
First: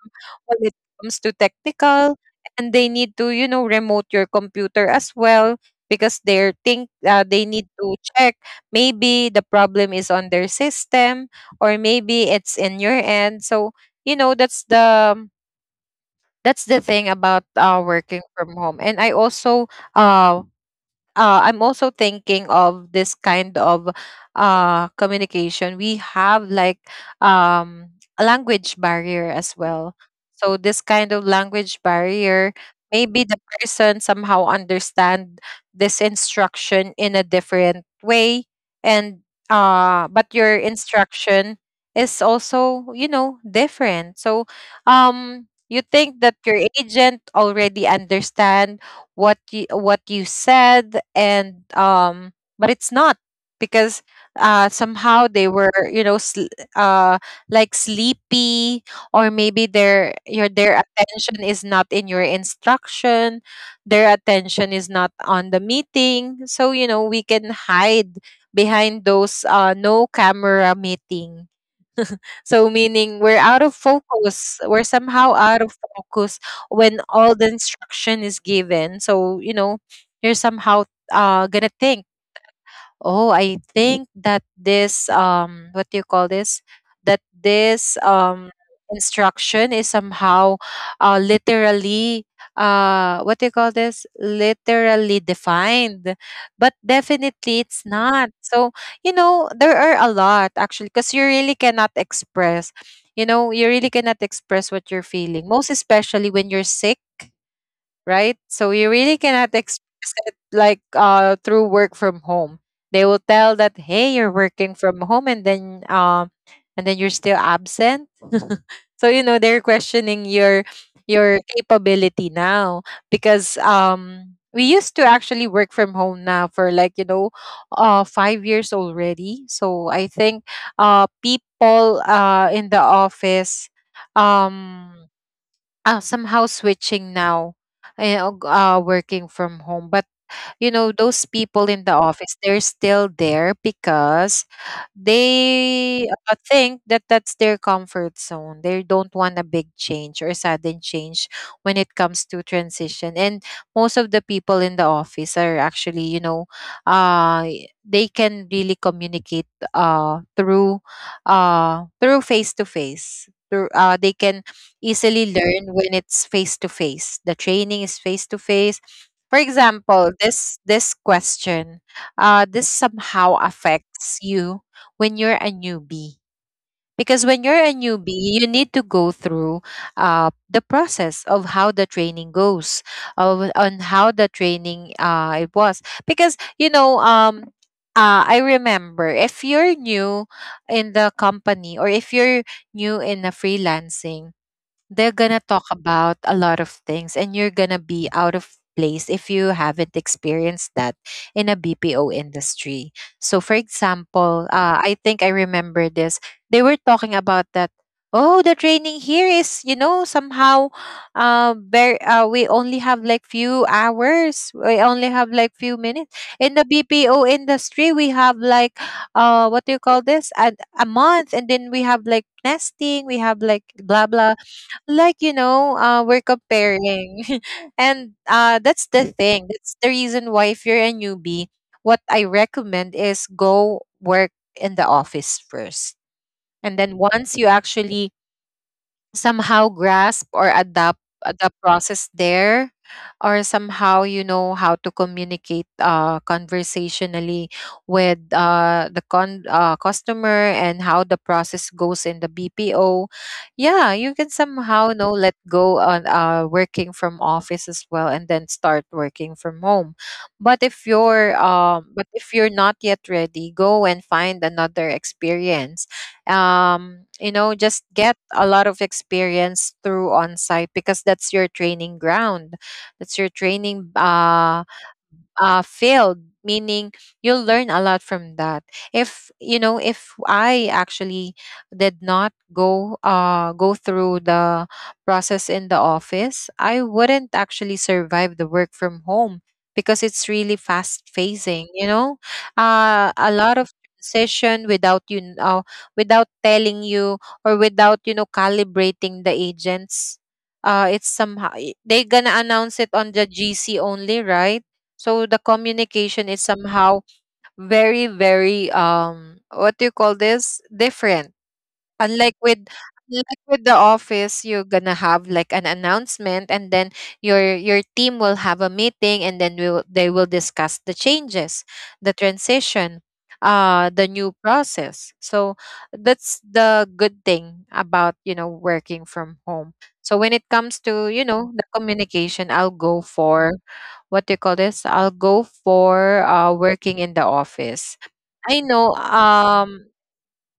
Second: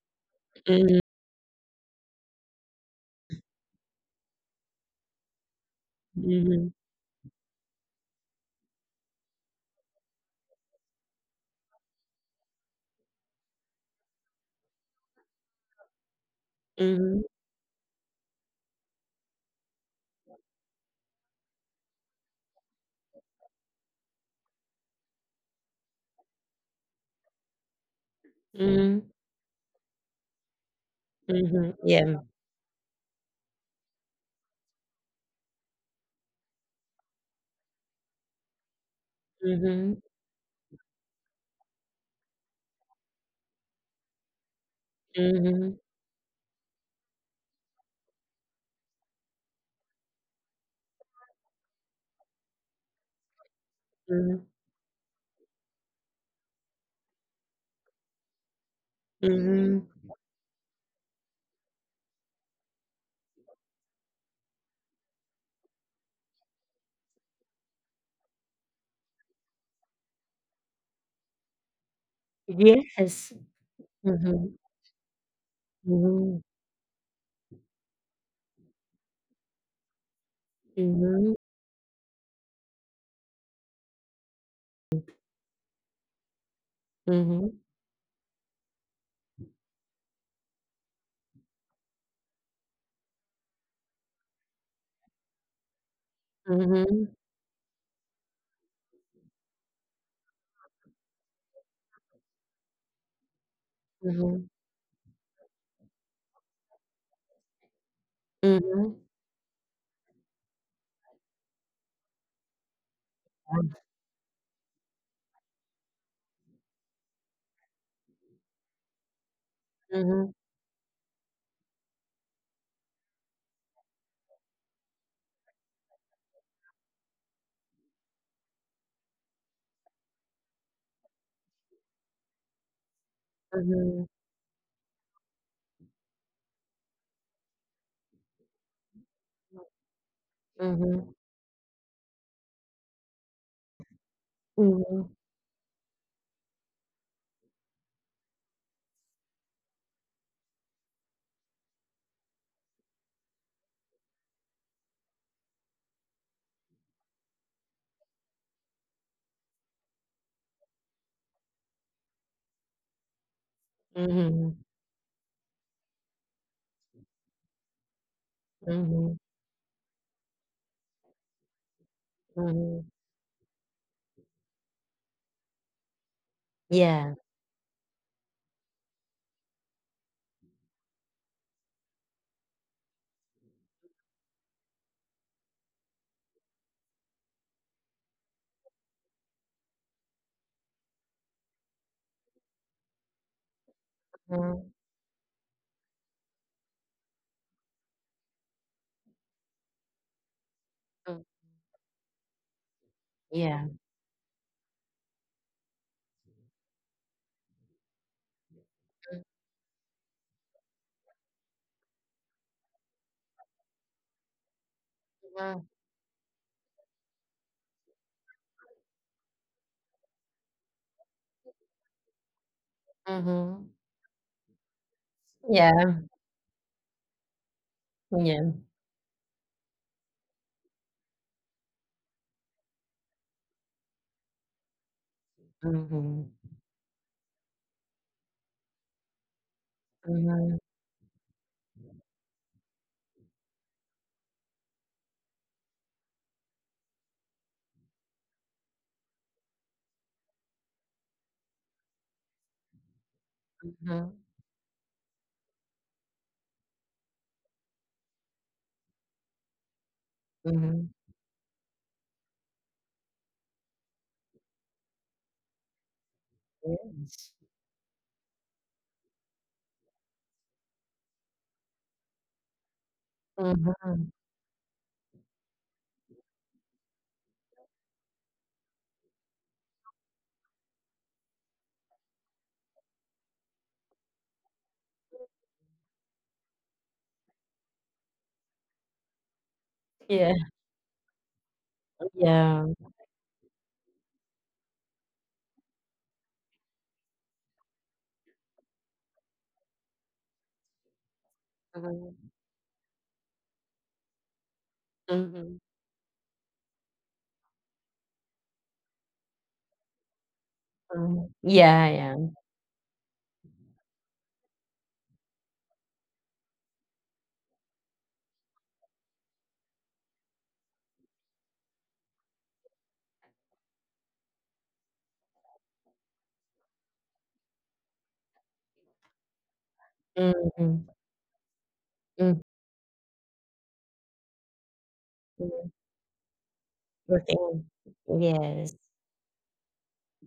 [SPEAKER 2] when it
[SPEAKER 1] Mhm.
[SPEAKER 2] comes to technical, and they need to, you know, remote your computer as well, because they're
[SPEAKER 1] Mhm.
[SPEAKER 2] think, uh, they need to check, maybe the problem is on their system, or maybe it's in your end. So you know, that's the that's the thing
[SPEAKER 1] Mhm.
[SPEAKER 2] about uh, working from home. And I also, uh, uh, I'm also thinking of this kind of uh, communication. We have like, um, a language
[SPEAKER 1] Mhm.
[SPEAKER 2] barrier as well. So this kind of language
[SPEAKER 1] Mhm. Yeah.
[SPEAKER 2] barrier, maybe the person somehow understand this instruction in a different way, and, uh,
[SPEAKER 1] Mhm.
[SPEAKER 2] but your instruction is also, you know, different. So um, you
[SPEAKER 1] Mhm.
[SPEAKER 2] think that your agent already understand what you what you said, and um but it's not, because
[SPEAKER 1] Mhm.
[SPEAKER 2] uh somehow they were, you know, sl- uh like sleepy, or maybe
[SPEAKER 1] Mhm.
[SPEAKER 2] their your their attention is not in your instruction, their attention is not on the meeting. So you know, we can hide behind those uh no camera meeting, so
[SPEAKER 1] Yes.
[SPEAKER 2] meaning we're out of
[SPEAKER 1] Mhm.
[SPEAKER 2] focus. We're somehow out of
[SPEAKER 1] Mhm.
[SPEAKER 2] focus when all the instruction is given. So, you know, you're somehow
[SPEAKER 1] Mhm.
[SPEAKER 2] uh gonna think, "Oh, I think that this, um what do you call this? That
[SPEAKER 1] Mhm.
[SPEAKER 2] this, um instruction is somehow uh literally, uh what do you call this? Literally defined." But
[SPEAKER 1] Mhm.
[SPEAKER 2] definitely it's not. So, you know, there are a lot, actually, because you really cannot express, you know, you really cannot
[SPEAKER 1] Mhm.
[SPEAKER 2] express what you're feeling, most especially when you're sick, right? So
[SPEAKER 1] Mhm,
[SPEAKER 2] you really cannot express it, like, uh through work from home. They will tell that, "Hey, you're working from home, and then, um and then you're still absent." So you know, they're
[SPEAKER 1] mhm,
[SPEAKER 2] questioning your your capability now, because um we used to actually work from home now for like, you know, uh five years already. So I think uh people uh in the office,
[SPEAKER 1] mhm,
[SPEAKER 2] um uh, somehow switching now, eh, uh, uh, working from home. But you know, those
[SPEAKER 1] mhm,
[SPEAKER 2] people in the office, they're still there because
[SPEAKER 1] mhm,
[SPEAKER 2] they, uh, think that that's their comfort zone. They don't want a big change or a sudden change when it comes to transition. And most of the people in the office are actually, you know, uh y- they can really communicate uh through, uh through face to face, through, uh they can
[SPEAKER 1] mhm,
[SPEAKER 2] easily learn when it's face to face. The training is face to face. For
[SPEAKER 1] mhm,
[SPEAKER 2] example, this this question, uh, this
[SPEAKER 1] mhm.
[SPEAKER 2] somehow affects you when you're a newbie. Because when you're
[SPEAKER 1] Yeah,
[SPEAKER 2] a newbie, you need to go through uh, the process of how the training goes, of, on how the training, uh, it was. Because you know, um, uh, I remember if you're new in the company, or if you're new in the freelancing, they're
[SPEAKER 1] mhm,
[SPEAKER 2] gonna talk about a lot of things, and you're gonna be out of place if you haven't experienced that in a
[SPEAKER 1] mm,
[SPEAKER 2] B P O industry. So for
[SPEAKER 1] yeah.
[SPEAKER 2] example, uh, I think I remember this. They were talking about that, "Oh, the training here is, you know, somehow, uh, very, uh we only have like few hours. We only have like few minutes.
[SPEAKER 1] Mhm,
[SPEAKER 2] In the B P O industry, we have like, uh what do you call this? A, a month, and then we have like nesting, we have like blah
[SPEAKER 1] mhm.
[SPEAKER 2] blah, like you know, uh, we're
[SPEAKER 1] Yeah,
[SPEAKER 2] comparing." And, uh, that's the
[SPEAKER 1] yeah.
[SPEAKER 2] thing, that's the reason why, if you're a newbie, what i recommend is go work in the office first, and then
[SPEAKER 1] Mhm,
[SPEAKER 2] once you actually somehow grasp or adapt,
[SPEAKER 1] mhm,
[SPEAKER 2] uh, the process there, or somehow you know how to communicate, uh, conversationally with, uh, the con- uh, customer, and how the process goes in the BPO. Yeah, you can
[SPEAKER 1] mhm,
[SPEAKER 2] somehow know, let go on, uh, working from office as well, and then start working from home. But if you're,
[SPEAKER 1] mhm.
[SPEAKER 2] um, but if you're not yet ready, go and find another experience. Um, you know,
[SPEAKER 1] Yes.
[SPEAKER 2] just get a lot of experience through on site, because that's your training ground, that's your training,
[SPEAKER 1] Mhm.
[SPEAKER 2] uh, uh, failed, meaning you'll learn a lot from that. If you know, if i actually did not go uh, go through the process in the office, I wouldn't actually survive the work from home, because it's really
[SPEAKER 1] Yeah,
[SPEAKER 2] fast phasing. You know, uh,
[SPEAKER 1] yeah.
[SPEAKER 2] a lot of transition without, you kn- uh, without telling you, or without, you know, calibrating the agents, uh, it's somehow, eh, they gonna announce
[SPEAKER 1] Mhm,
[SPEAKER 2] it on the G C only, right? So the
[SPEAKER 1] mhm,
[SPEAKER 2] communication is somehow very, very, um what do you call this? Different.
[SPEAKER 1] mhm.
[SPEAKER 2] Unlike
[SPEAKER 1] Yeah,
[SPEAKER 2] with
[SPEAKER 1] yeah.
[SPEAKER 2] unlike with the office, you're gonna have like an announcement, and then your your team will have a meeting, and then will they will discuss the changes, the transition, uh, the new process. So that's the good thing about, you know, working from home. So when it comes to, you
[SPEAKER 1] Mhm,
[SPEAKER 2] know, the communication, I'll
[SPEAKER 1] mhm,
[SPEAKER 2] go for, what do you call this? I'll go
[SPEAKER 1] mhm.
[SPEAKER 2] for uh, working in the office.
[SPEAKER 1] Working.
[SPEAKER 2] I know.
[SPEAKER 1] Yes.
[SPEAKER 2] Um,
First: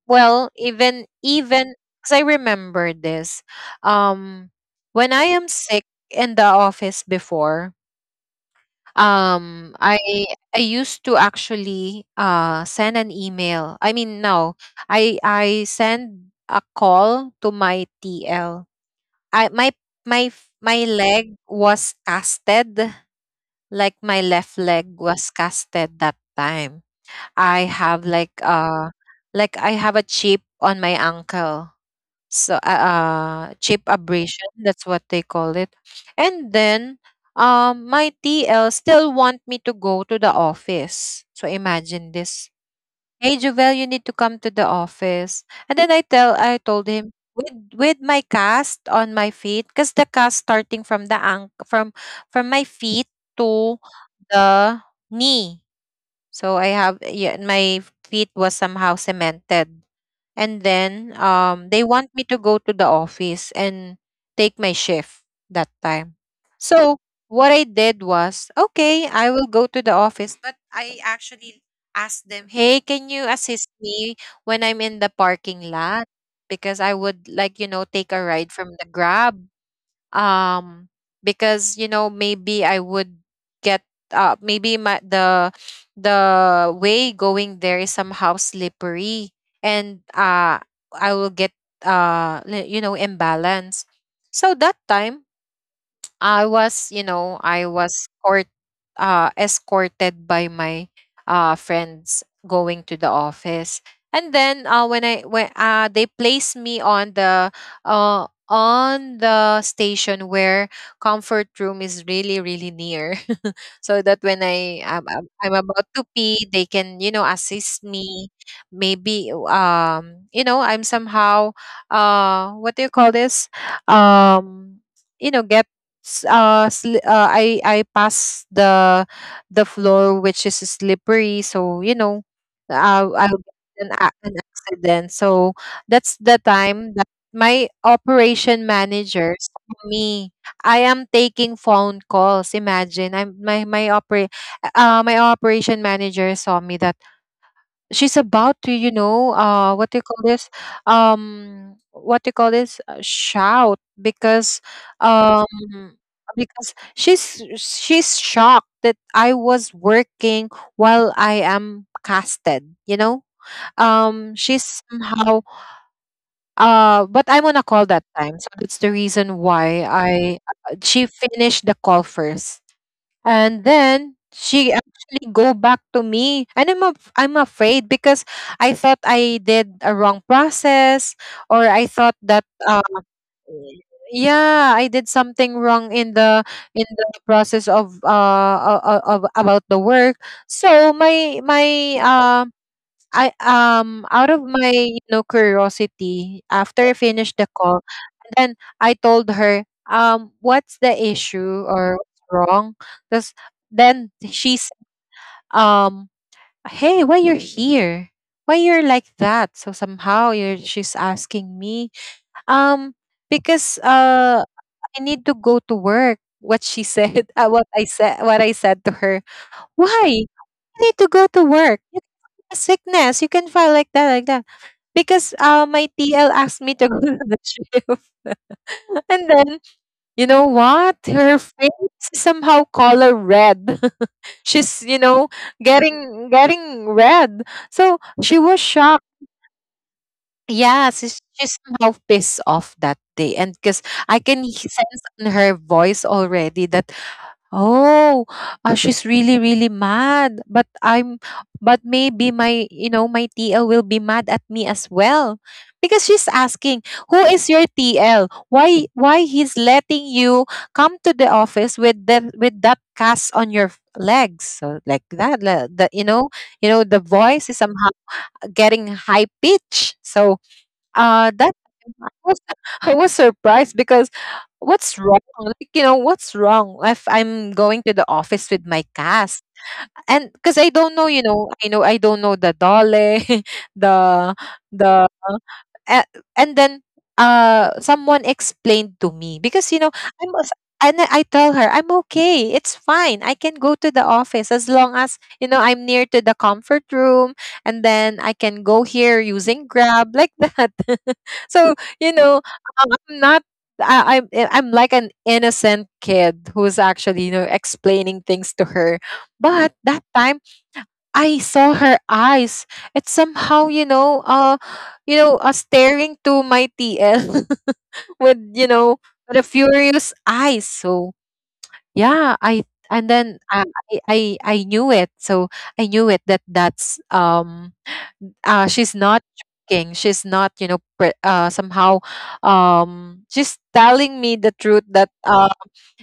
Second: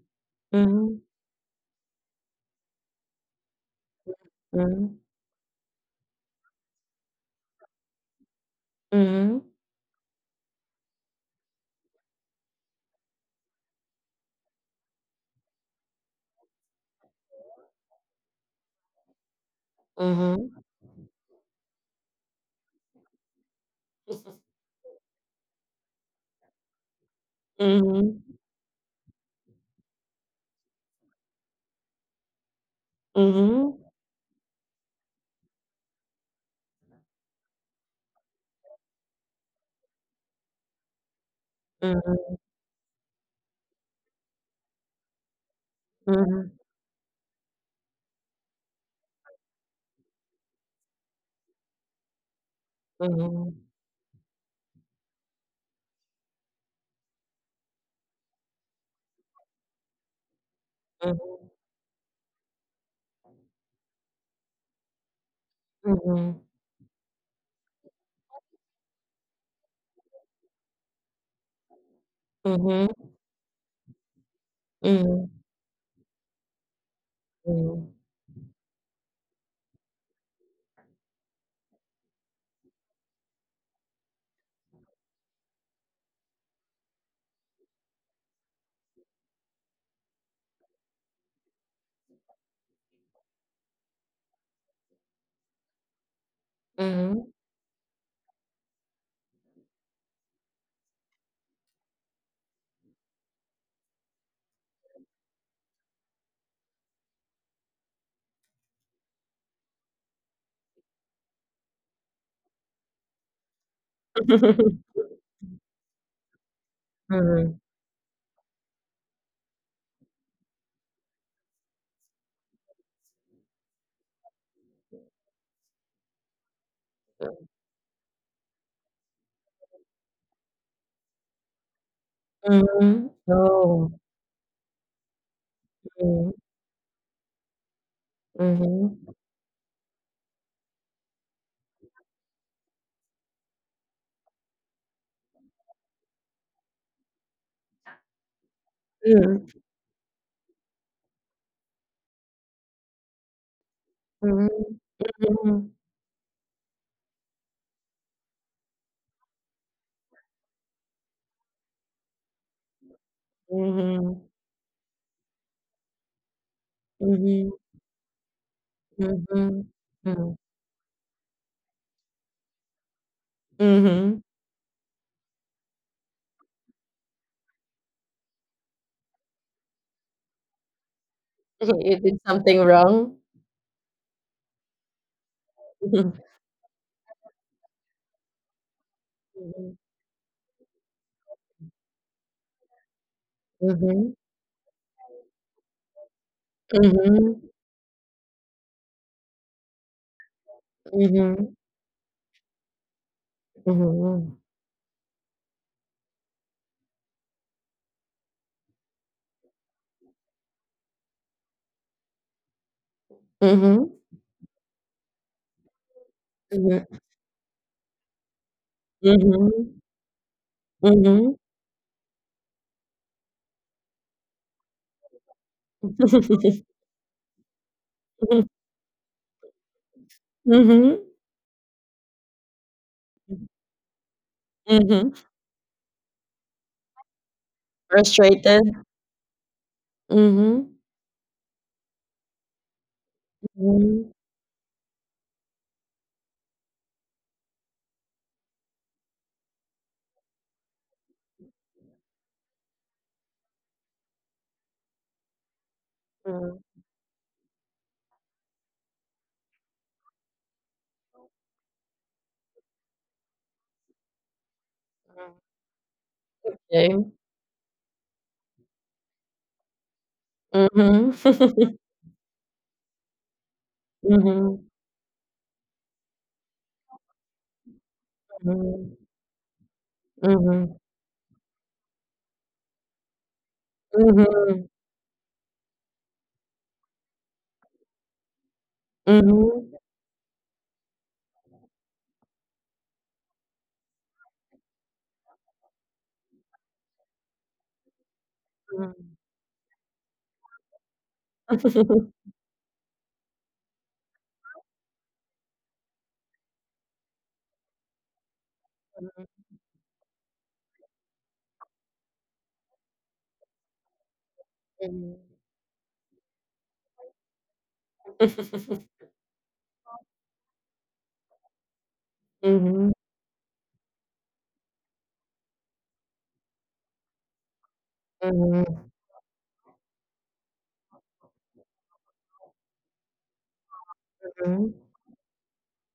[SPEAKER 2] well,
[SPEAKER 1] Mhm,
[SPEAKER 2] even even because I remember this. Um,
[SPEAKER 1] mhm,
[SPEAKER 2] when I am sick in the office before,
[SPEAKER 1] mhm,
[SPEAKER 2] um, I I used to actually uh send an email. I mean, no, I I send a call to my T L. I my my f-
[SPEAKER 1] mhm,
[SPEAKER 2] my leg was casted, like my left leg was casted that time. I have
[SPEAKER 1] mhm,
[SPEAKER 2] like uh like I have a chip on my ankle. So uh, uh chip
[SPEAKER 1] mhm,
[SPEAKER 2] abrasion, that's what they call it. And then um my TL still want me to go to the office, so imagine this.
[SPEAKER 1] mhm.
[SPEAKER 2] Hey Jovel, you need to come to the office. And then i tell I
[SPEAKER 1] Mhm,
[SPEAKER 2] told him with with my cast on my feet, because the cast starting from the ank from from my feet to
[SPEAKER 1] mhm,
[SPEAKER 2] the knee. So I have, yeah, my feet was somehow cemented. And then
[SPEAKER 1] mhm,
[SPEAKER 2] um they want me to go to the office and take my shift that time.
[SPEAKER 1] mhm,
[SPEAKER 2] So what I did was, okay, I will go to the office, but I actually asked them, hey,
[SPEAKER 1] mhm,
[SPEAKER 2] can you assist me when I'm in the
[SPEAKER 1] mhm,
[SPEAKER 2] parking lot, because I would like, you know,
[SPEAKER 1] mhm,
[SPEAKER 2] take a ride from the Grab. um because you know maybe I would get uh maybe my the the way going there is somehow slippery. And uh I will get uh li- you know, imbalance. So that time I was, you know,
[SPEAKER 1] mhm,
[SPEAKER 2] I was court, uh, escorted by my uh, friends going to the office. And then uh, when I when uh, they placed me on the uh, on the station where comfort room is really really near, so that when I I'm, I'm I'm about to pee, they can, you know,
[SPEAKER 1] mhm.
[SPEAKER 2] assist me. Maybe um you know, I'm somehow uh what do you call this, um you know, get s- uh, sli- uh I I pass the the floor which is slippery. So you know, I'll,
[SPEAKER 1] mhm.
[SPEAKER 2] I'll get an,
[SPEAKER 1] Oh,
[SPEAKER 2] a- an accident. So that's the
[SPEAKER 1] mhm,
[SPEAKER 2] time that my operation
[SPEAKER 1] mhm,
[SPEAKER 2] manager saw me. I am taking phone calls. Imagine, I'm my my oper uh my operation manager saw me that she's about to, you know, uh what do you call this, um what do you call this Uh, shout because
[SPEAKER 1] mhm,
[SPEAKER 2] um
[SPEAKER 1] mhm,
[SPEAKER 2] because she's she's shocked that I was working while I am casted, you know. Um
[SPEAKER 1] mhm,
[SPEAKER 2] she's somehow uh but
[SPEAKER 1] mhm,
[SPEAKER 2] I'm on a
[SPEAKER 1] mhm,
[SPEAKER 2] call that time, so that's the reason
[SPEAKER 1] mhm,
[SPEAKER 2] why I
[SPEAKER 1] mhm,
[SPEAKER 2] uh, she finished the call first and then
[SPEAKER 1] mhm.
[SPEAKER 2] she actually go back to me. And I'm af- I'm afraid because I thought I did a wrong process, or I thought
[SPEAKER 1] You did
[SPEAKER 2] that
[SPEAKER 1] something
[SPEAKER 2] uh,
[SPEAKER 1] wrong.
[SPEAKER 2] yeah, I did something wrong in
[SPEAKER 1] Mhm,
[SPEAKER 2] the in the process of uh, uh of about the
[SPEAKER 1] mhm,
[SPEAKER 2] work. So my my uh I um
[SPEAKER 1] mhm,
[SPEAKER 2] out of my, you know, curiosity, after I finished the
[SPEAKER 1] mhm,
[SPEAKER 2] call, then I told her, um, what's the issue
[SPEAKER 1] mhm,
[SPEAKER 2] or what's wrong? Because then
[SPEAKER 1] mhm,
[SPEAKER 2] she said, um, hey, why you're here? Why you're like that? So somehow you're, she's asking me, um, because
[SPEAKER 1] mhm,
[SPEAKER 2] uh, I need to go to work, what she
[SPEAKER 1] mhm,
[SPEAKER 2] said. Uh, what I said, what I said to her.
[SPEAKER 1] mhm.
[SPEAKER 2] Why? You need to go to
[SPEAKER 1] Mhm.
[SPEAKER 2] work. You can have sickness. You can file like that, like that. Because uh, my T L asked me to go to the shift. And then, you know what? Her face is somehow color
[SPEAKER 1] mhm.
[SPEAKER 2] red. She's, you
[SPEAKER 1] Mhm.
[SPEAKER 2] know, getting getting red. So she was
[SPEAKER 1] Frustrated.
[SPEAKER 2] shocked.
[SPEAKER 1] Mm-hmm.
[SPEAKER 2] Yes, she's, she's somehow pissed off that day. And because I can he- sense in her voice already that, oh, uh, she's really, really mad. But I'm, but maybe my, you know, my T L will be mad at me as well, because she's asking,
[SPEAKER 1] Mm-hmm.
[SPEAKER 2] who is your T L? Why, why he's letting you come to the office with the with that cast on your f- legs, so like that, like the, you know, you know, the
[SPEAKER 1] Okay.
[SPEAKER 2] voice is somehow getting high pitch. So uh, that
[SPEAKER 1] Mm-hmm.
[SPEAKER 2] time I was, I was surprised because
[SPEAKER 1] Mhm.
[SPEAKER 2] what's wrong? Like, you know, what's wrong if I'm going to the office with my cast? And
[SPEAKER 1] Mhm. Mm,
[SPEAKER 2] because I
[SPEAKER 1] mm. Okay.
[SPEAKER 2] don't know, you know, I know I don't know the DOLE, the the a- and then uh someone explained to me because, you know, I'm a- and I I tell her I'm okay. It's fine. I can go to the office as long as, you know, I'm near to the comfort room, and then I can go here using Grab, like that. So, you know, um, I'm not I, I'm I'm like an innocent kid who's actually, you know, explaining things to her. But that time I saw her eyes. It's somehow, you know, uh,
[SPEAKER 1] Mhm. Mhm. Mhm.
[SPEAKER 2] you
[SPEAKER 1] Mhm.
[SPEAKER 2] know, uh, staring to my T L with, you know, with a furious eyes. So yeah, I and then uh, I I I knew it. So I knew it that that's um uh she's not joking. She's not, you know, pre- uh somehow um she's telling me the truth that uh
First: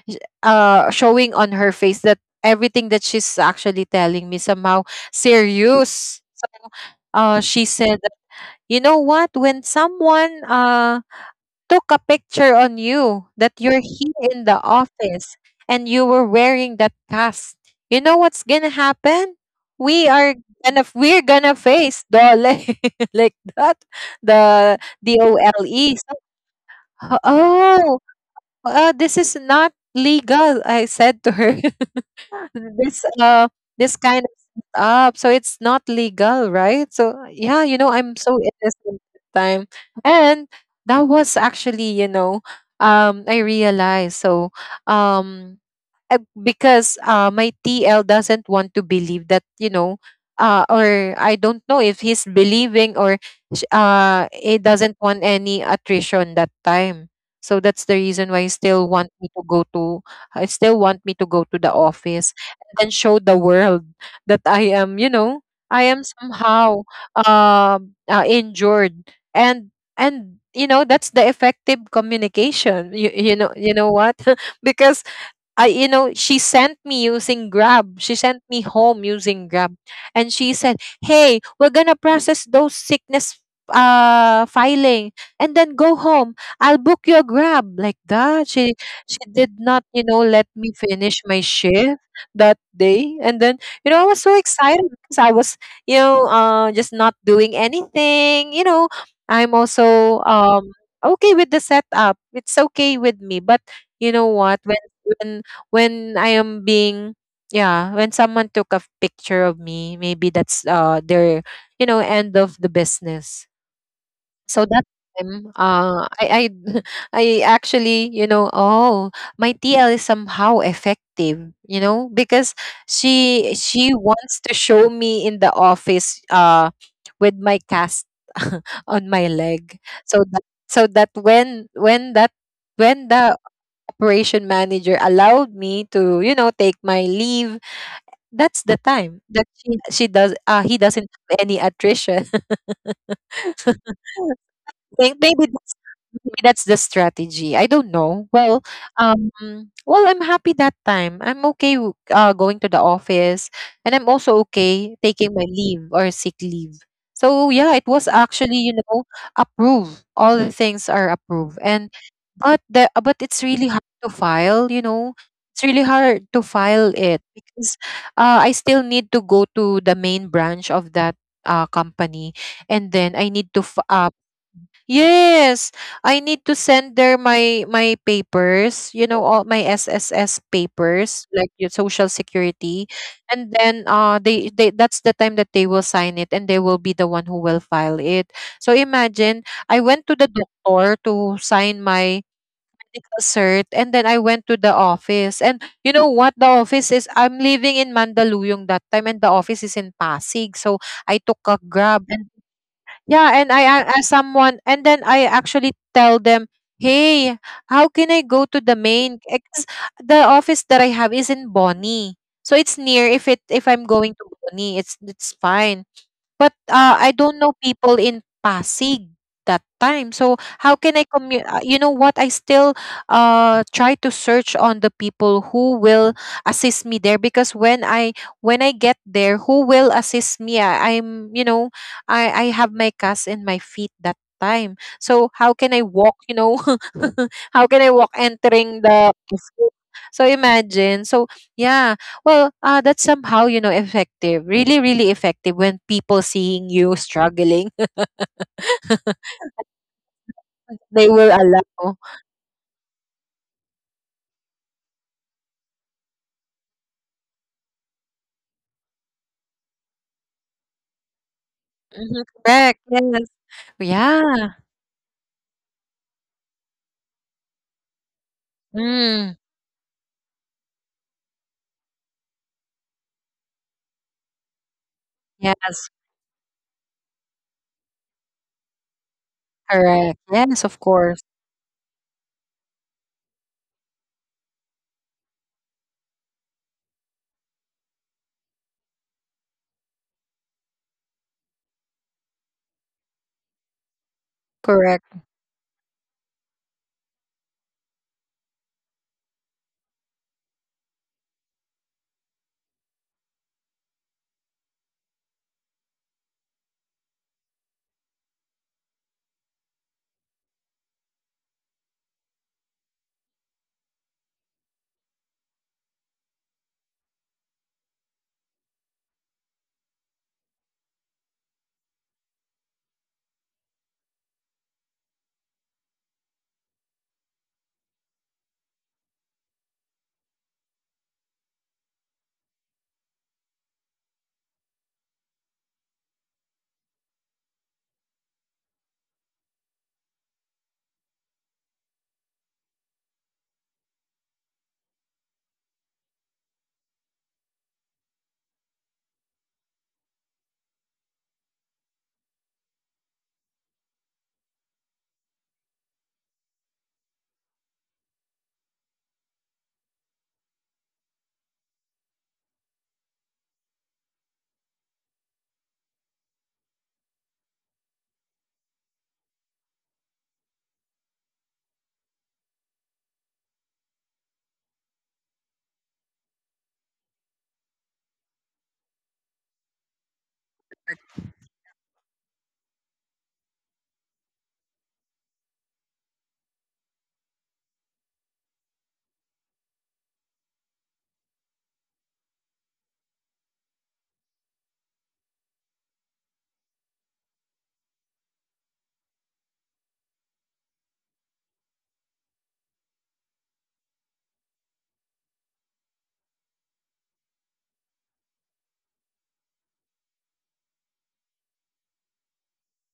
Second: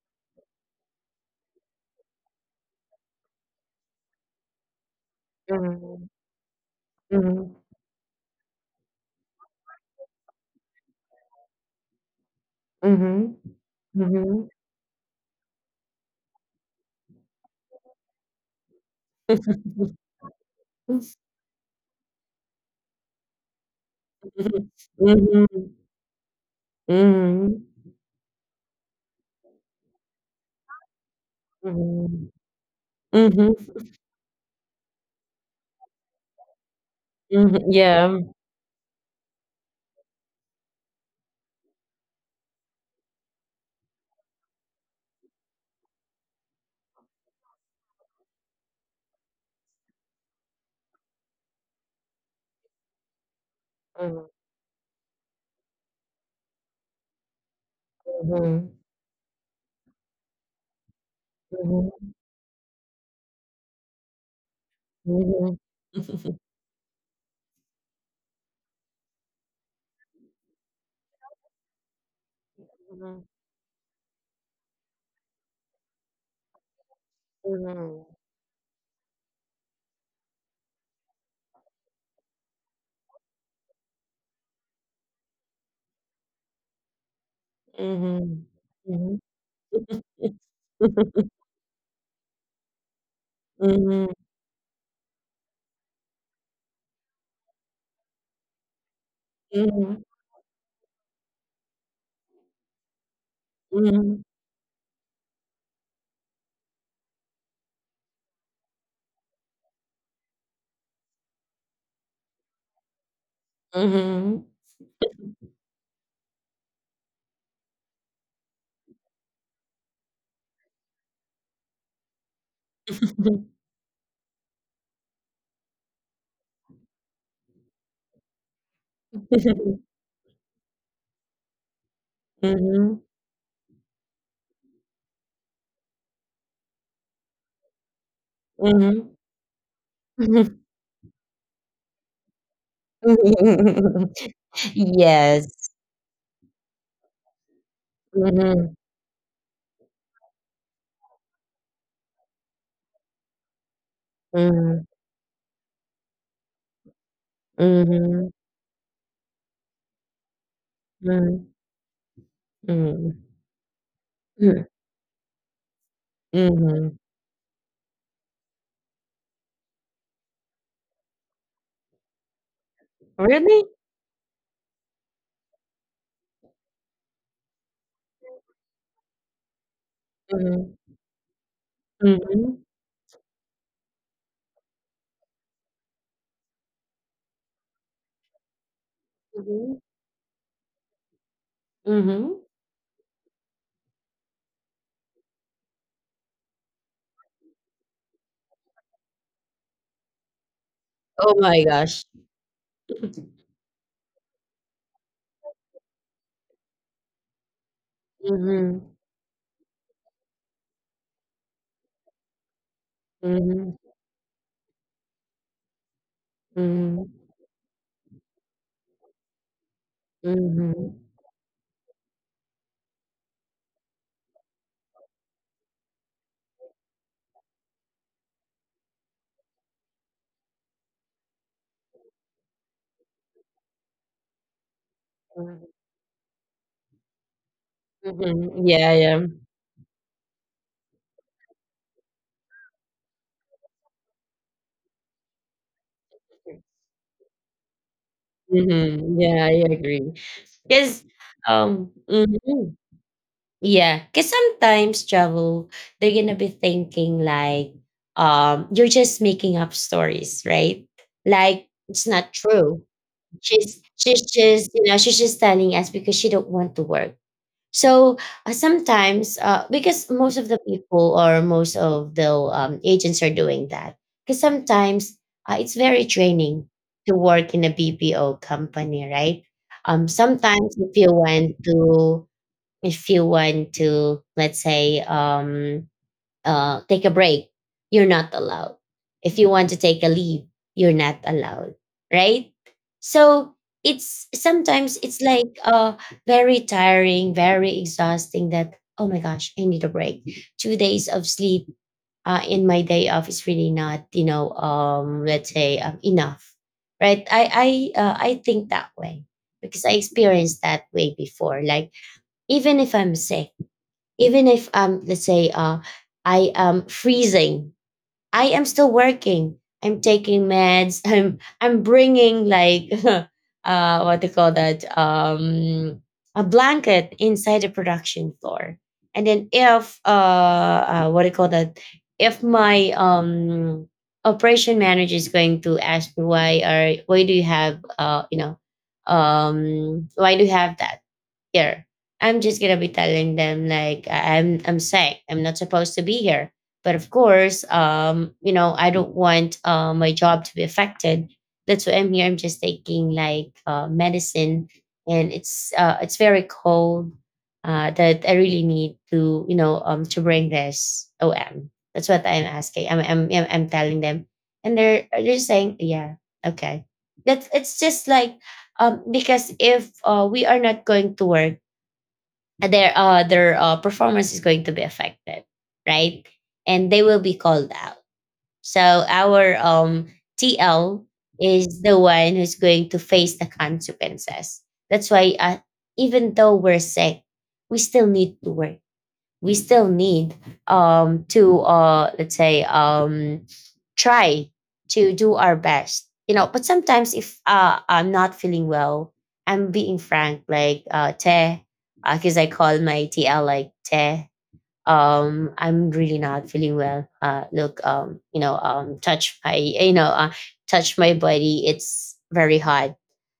[SPEAKER 2] sh- uh showing on her face that everything that she's actually telling me somehow serious. So uh she said, you know what, when someone uh took a picture on you that you're here in the office and you were wearing that cast, you know what's gonna happen? We are gonna
[SPEAKER 1] Mhm.
[SPEAKER 2] we're gonna face DOLE. Like that, the D O L
[SPEAKER 1] Mhm.
[SPEAKER 2] E. So,
[SPEAKER 1] Mm.
[SPEAKER 2] oh, uh, this is not legal, I said to her.
[SPEAKER 1] Mm, mm.
[SPEAKER 2] this
[SPEAKER 1] Mhm. Mhm. Mhm. Mm.
[SPEAKER 2] uh
[SPEAKER 1] Mhm. Mhm.
[SPEAKER 2] this kind of up, so it's not legal, right? So
[SPEAKER 1] Mhm. Mhm. Mhm. Mhm.
[SPEAKER 2] yeah,
[SPEAKER 1] Mhm.
[SPEAKER 2] you
[SPEAKER 1] Mhm.
[SPEAKER 2] know, I'm
[SPEAKER 1] Yeah.
[SPEAKER 2] so innocent at the time. And that was actually, you know, um I realized. So um uh, because uh, my T L doesn't want to believe that, you know, uh, or I don't know if he's believing, or sh- uh,
[SPEAKER 1] Mm.
[SPEAKER 2] he doesn't want any attrition that time. So that's the reason why he
[SPEAKER 1] Mhm.
[SPEAKER 2] still want me to go to I still want me to go to the
[SPEAKER 1] Mhm.
[SPEAKER 2] office and then show the world that I am, you know,
[SPEAKER 1] Mhm.
[SPEAKER 2] I am somehow um uh, injured. and and you know, that's the effective communication, you,
[SPEAKER 1] Mhm.
[SPEAKER 2] you know, you know what? Because I, you know, she sent me using Grab.
[SPEAKER 1] Mhm.
[SPEAKER 2] She sent me home using Grab. And she said, hey, we're going to process those sickness uh filing and then go home. I'll book your Grab, like
[SPEAKER 1] Mhm.
[SPEAKER 2] that. She
[SPEAKER 1] Mhm.
[SPEAKER 2] she did not, you know, let me finish my shift that day. And then, you
[SPEAKER 1] Mhm.
[SPEAKER 2] know, I was so excited because I was, you know, uh just not doing anything. You know, I'm
[SPEAKER 1] Mhm.
[SPEAKER 2] also um okay with the setup. It's okay with me. But you
[SPEAKER 1] Mhm.
[SPEAKER 2] know what? When when when I am being yeah, when someone took a picture of me, maybe that's uh their, you know, end of the business.
[SPEAKER 1] Mhm.
[SPEAKER 2] So that time, uh, I I I actually, you know, oh, my T L is somehow effective, you know, because she she wants to show me in the office uh with my cast on my leg, so that so that when when that
[SPEAKER 1] Mhm.
[SPEAKER 2] when the operation manager allowed me to, you know, take my leave, that's the
[SPEAKER 1] Mhm.
[SPEAKER 2] time that she she does uh, he doesn't have any attrition. Think
[SPEAKER 1] Yes.
[SPEAKER 2] maybe Maybe that's the strategy. I don't know.
[SPEAKER 1] Mhm.
[SPEAKER 2] Well, um, well, I'm happy that time. I'm okay w- uh, going to the office, and I'm also
[SPEAKER 1] Mhm.
[SPEAKER 2] okay taking my leave or sick leave. So yeah, it was
[SPEAKER 1] Mhm.
[SPEAKER 2] actually, you know, approved. All the things are approved. And
[SPEAKER 1] Mhm.
[SPEAKER 2] but the uh, but
[SPEAKER 1] Mhm.
[SPEAKER 2] it's really hard to
[SPEAKER 1] Mm.
[SPEAKER 2] file. You know, it's really hard to
[SPEAKER 1] Mhm.
[SPEAKER 2] file it because uh, I still need to go to the main branch of that uh, company, and then I need to
[SPEAKER 1] Really?
[SPEAKER 2] f- uh, yes, I need to send there my my papers, you know, all my S S S
[SPEAKER 1] Mhm.
[SPEAKER 2] papers, like your social
[SPEAKER 1] Mhm.
[SPEAKER 2] security. And then uh they, they, that's the time that they will sign it and they will be the one who will file it. So imagine, I
[SPEAKER 1] Mhm.
[SPEAKER 2] went to the doctor to sign my
[SPEAKER 1] Mhm.
[SPEAKER 2] medical cert, and then I went to the office. And you know what the office is? I'm living in Mandaluyong that time and the office is in Pasig. So I
[SPEAKER 1] Oh
[SPEAKER 2] took
[SPEAKER 1] my
[SPEAKER 2] a
[SPEAKER 1] gosh.
[SPEAKER 2] Grab, and yeah, and I a- ask someone, and then I actually tell them, "Hey, how can I go to
[SPEAKER 1] Mhm.
[SPEAKER 2] the main? Because the office that I have is in Bonnie, so it's near. If it
[SPEAKER 1] Mhm.
[SPEAKER 2] if I'm going to Bonnie, it's it's fine. But,
[SPEAKER 1] Mhm.
[SPEAKER 2] uh, I don't know people in Pasig that time. So
[SPEAKER 1] Mhm.
[SPEAKER 2] how can I commu uh, you know what? I still uh try to search on the people who will assist me there, because when I when I get there, who will assist me? I, I'm, you know, I I have my cast in my feet that time.
[SPEAKER 1] Mhm.
[SPEAKER 2] So how can I walk, you know? How can I walk
[SPEAKER 1] Mhm. Yeah, yeah.
[SPEAKER 2] entering the, so imagine. So yeah, well, uh, that's somehow, you know, effective, really, really effective when people seeing you struggling.
[SPEAKER 1] Mhm. Yeah, I agree. Cause
[SPEAKER 2] They
[SPEAKER 1] um
[SPEAKER 2] will allow.
[SPEAKER 1] mhm. cause sometimes, travel, they're gonna be thinking like, um, you're just making up stories, right? Like, it's not true.
[SPEAKER 2] Mhm, correct.
[SPEAKER 1] She's
[SPEAKER 2] Yes.
[SPEAKER 1] she's just, you know, she's
[SPEAKER 2] Yeah.
[SPEAKER 1] just telling us because she don't want to work. So uh, sometimes, uh,
[SPEAKER 2] Mm.
[SPEAKER 1] because most of the people or most of the um, agents are doing that, because sometimes uh, it's very
[SPEAKER 2] Yes.
[SPEAKER 1] training to work in a B P O company, right? Um, sometimes
[SPEAKER 2] Correct.
[SPEAKER 1] if you
[SPEAKER 2] Yes, of
[SPEAKER 1] want
[SPEAKER 2] course.
[SPEAKER 1] to, if you want to, let's say, um, uh, take a break, you're not allowed. If you want to take a leave, you're not allowed, right? So it's sometimes it's like
[SPEAKER 2] Correct.
[SPEAKER 1] uh, very tiring, very exhausting. That, oh my gosh, I need a break. Two days of sleep uh, in my day off is really not, you know, um, let's say um, enough, right? I I uh, I think that way because I experienced that way before. Like, even if I'm sick, even if, um let's say, uh I am freezing, I am still working. I'm taking meds, i'm i'm bringing like, uh what do you call that, um a blanket inside the production floor. And then if uh, uh what do you call that, if my um operation manager is going to ask me, why are why do you have uh you know um why do you have that here? I'm just gonna be telling them like, I- I'm I'm sick. I'm not supposed to be here. But of course, um, you know, I don't want uh, my job to be affected. That's why I'm here. I'm just taking like, uh, medicine, and it's uh, it's very cold. Uh, that I really need to, you know um to bring this O M. That's what I'm asking. I'm I'm I'm I'm telling them, and they're they're saying yeah, okay. That's it's just like, um because if uh, we are not going to work, uh, their uh their uh, performance is going to be affected, right, and they will be called out. So our um tl is the one who's going to face the consequences. That's why uh, even though we're sick we still need to work. We still need, um, to uh, let's say, um, try to do our best, you know but sometimes if uh, I'm not feeling well, I'm being frank like, uh, te, because I call my tl like te. um I'm really not feeling well. Uh look, um you know um touch my, you know uh, touch my body, it's very hot.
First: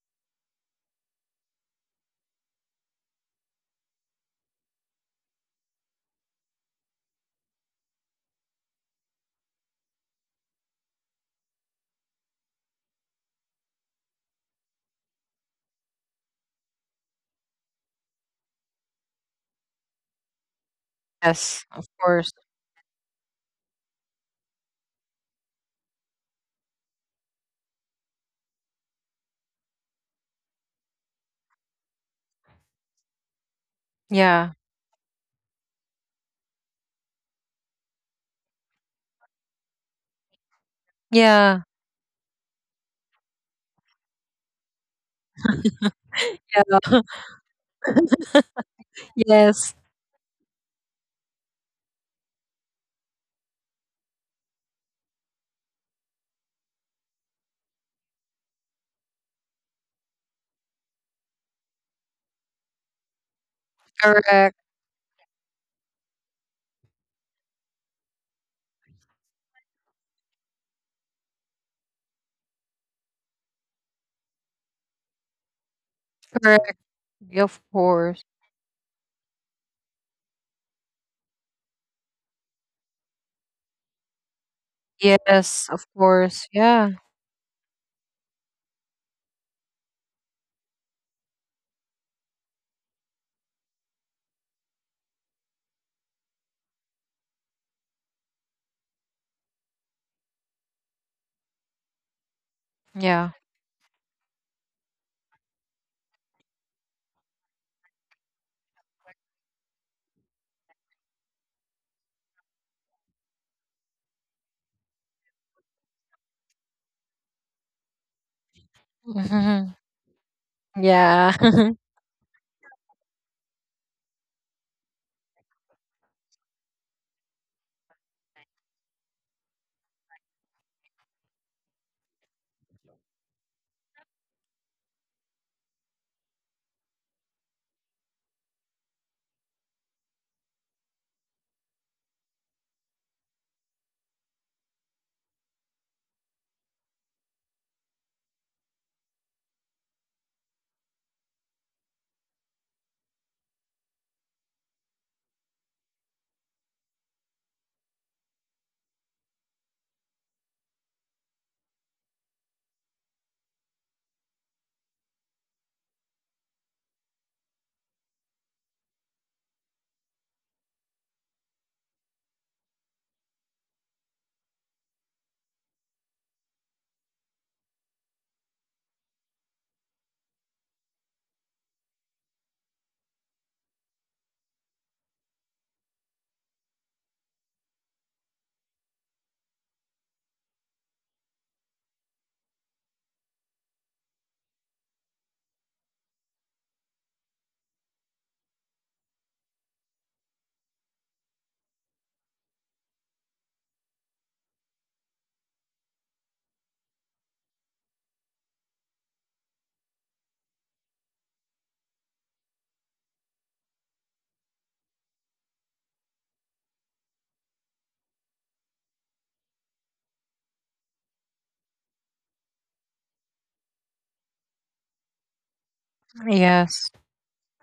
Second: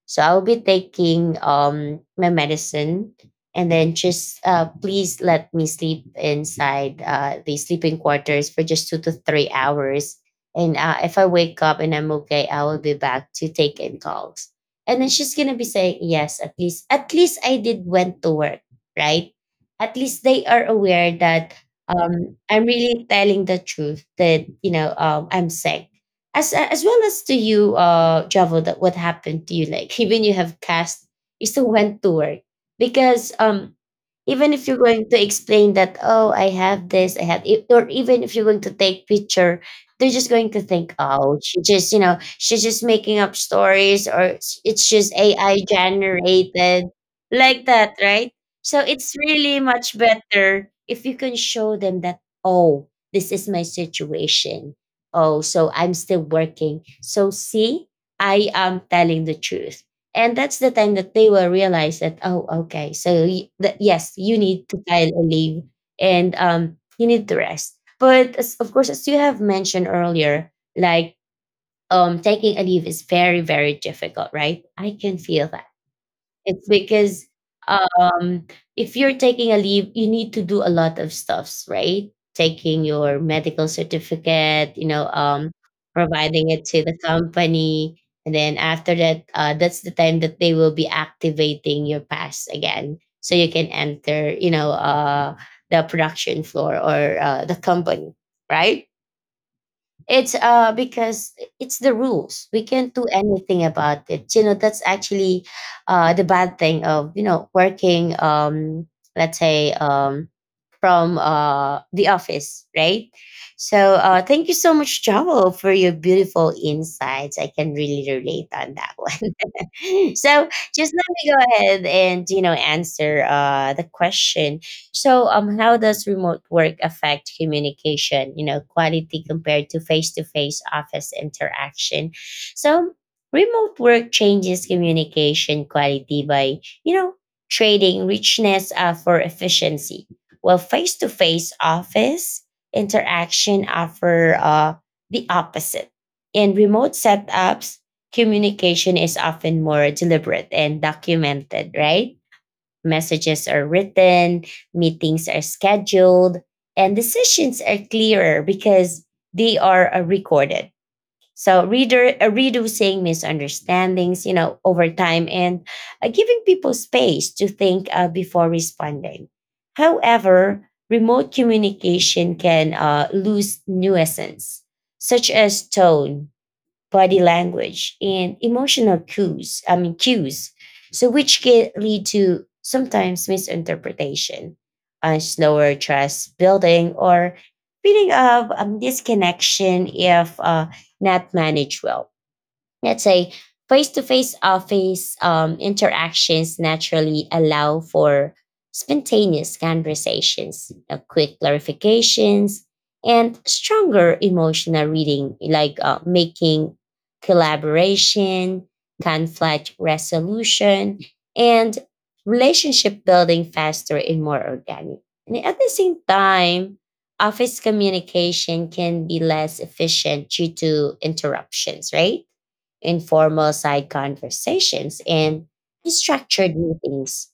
[SPEAKER 1] So I'll be taking um my medicine, and then just uh please let me sleep inside uh the sleeping quarters for just two to three hours. And uh, if I wake up and I'm okay I will be back to take in calls, and then she's gonna be saying yes, at least at least I did went to work, right? At least they are aware that
[SPEAKER 2] Yes, of course.
[SPEAKER 1] um, I'm really telling the truth, that you know um, I'm sick. As as well as to you, uh, Javo, that what happened to you? Like, even you have cast, you still went to work because, um,
[SPEAKER 2] Yeah.
[SPEAKER 1] even if you're going to explain that oh I have this I have it, or even if you're going to take picture, they're just going to think oh
[SPEAKER 2] Yeah.
[SPEAKER 1] she just you know she's just making up stories, or it's it's just A I generated,
[SPEAKER 2] Yeah.
[SPEAKER 1] like that, right? So it's really
[SPEAKER 2] Yes.
[SPEAKER 1] much better if you can show them that oh this is my situation, oh so I'm still working, so see, I am telling the truth. And that's the time that they will realize that, oh, okay, so y- that yes, you
[SPEAKER 2] Correct.
[SPEAKER 1] need to file a leave, and um, you need to rest. But as, of course, as you have mentioned earlier, like, um, taking a leave is very, very difficult, right? I can feel that,
[SPEAKER 2] Correct.
[SPEAKER 1] it's because,
[SPEAKER 2] Of course.
[SPEAKER 1] um, if you're taking a leave, you need to do a lot of stuffs, right? Taking your medical certificate, you know, um,
[SPEAKER 2] Yes, of course.
[SPEAKER 1] providing it
[SPEAKER 2] Yeah.
[SPEAKER 1] to the company, and then after that, uh, that's the time that they will be activating your pass again, so you can enter, you know, uh, the production floor or uh, the company, right? It's uh because it's the rules. We can't do
[SPEAKER 2] Yeah.
[SPEAKER 1] anything about it. You know, that's actually uh the bad thing of, you know, working, um let's say, um from uh the office, right? So uh thank you so much, Joel, for your beautiful insights. I can really relate on that.
[SPEAKER 2] Mhm.
[SPEAKER 1] So just let
[SPEAKER 2] Yeah.
[SPEAKER 1] me go ahead and you know answer uh the question. So um how does remote work affect communication you know quality compared to face-to-face office interaction? So remote work changes communication quality by you know trading richness, uh, for efficiency. Well, face-to-face office interaction offer uh the opposite. In remote setups, communication is often more deliberate and documented, right? Messages are written, meetings are scheduled, and decisions are clearer because they are, uh, recorded. So, reader, uh, reducing misunderstandings, you know, over time, and uh, giving people space to think, uh, before responding. However, remote communication can, uh, lose nuisance, such as tone, body language, and emotional cues, I mean, cues. So, which can lead to sometimes misinterpretation, uh, slower trust building, or feeling of, um, disconnection if, uh, not managed well. Let's say face-to-face office, um, interactions naturally allow for spontaneous conversations, uh, quick clarifications, and stronger emotional reading, like, uh, making collaboration, conflict resolution, and relationship building faster and more organic. And at the same time, office communication can be less efficient due to interruptions, right? Informal side conversations, and structured
[SPEAKER 2] Yes.
[SPEAKER 1] meetings.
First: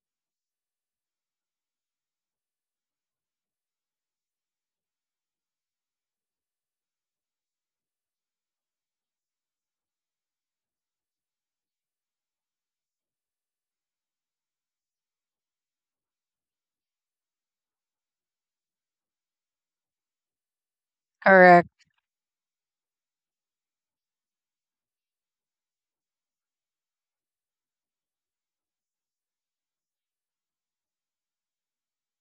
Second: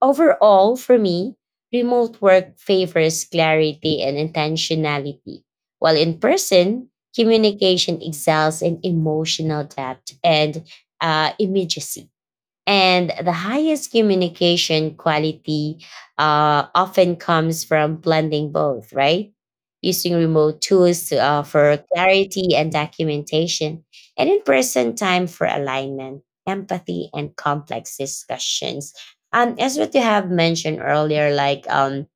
[SPEAKER 1] Overall, for me, remote work favors clarity and intentionality, while in person, communication excels in emotional depth and, uh, immediacy. And the highest communication quality, uh, often comes from blending both, right? Using remote tools to, uh,
[SPEAKER 2] Correct.
[SPEAKER 1] for clarity and documentation, and in person time for alignment, empathy, and complex discussions. Um, as what you have mentioned earlier, like, um,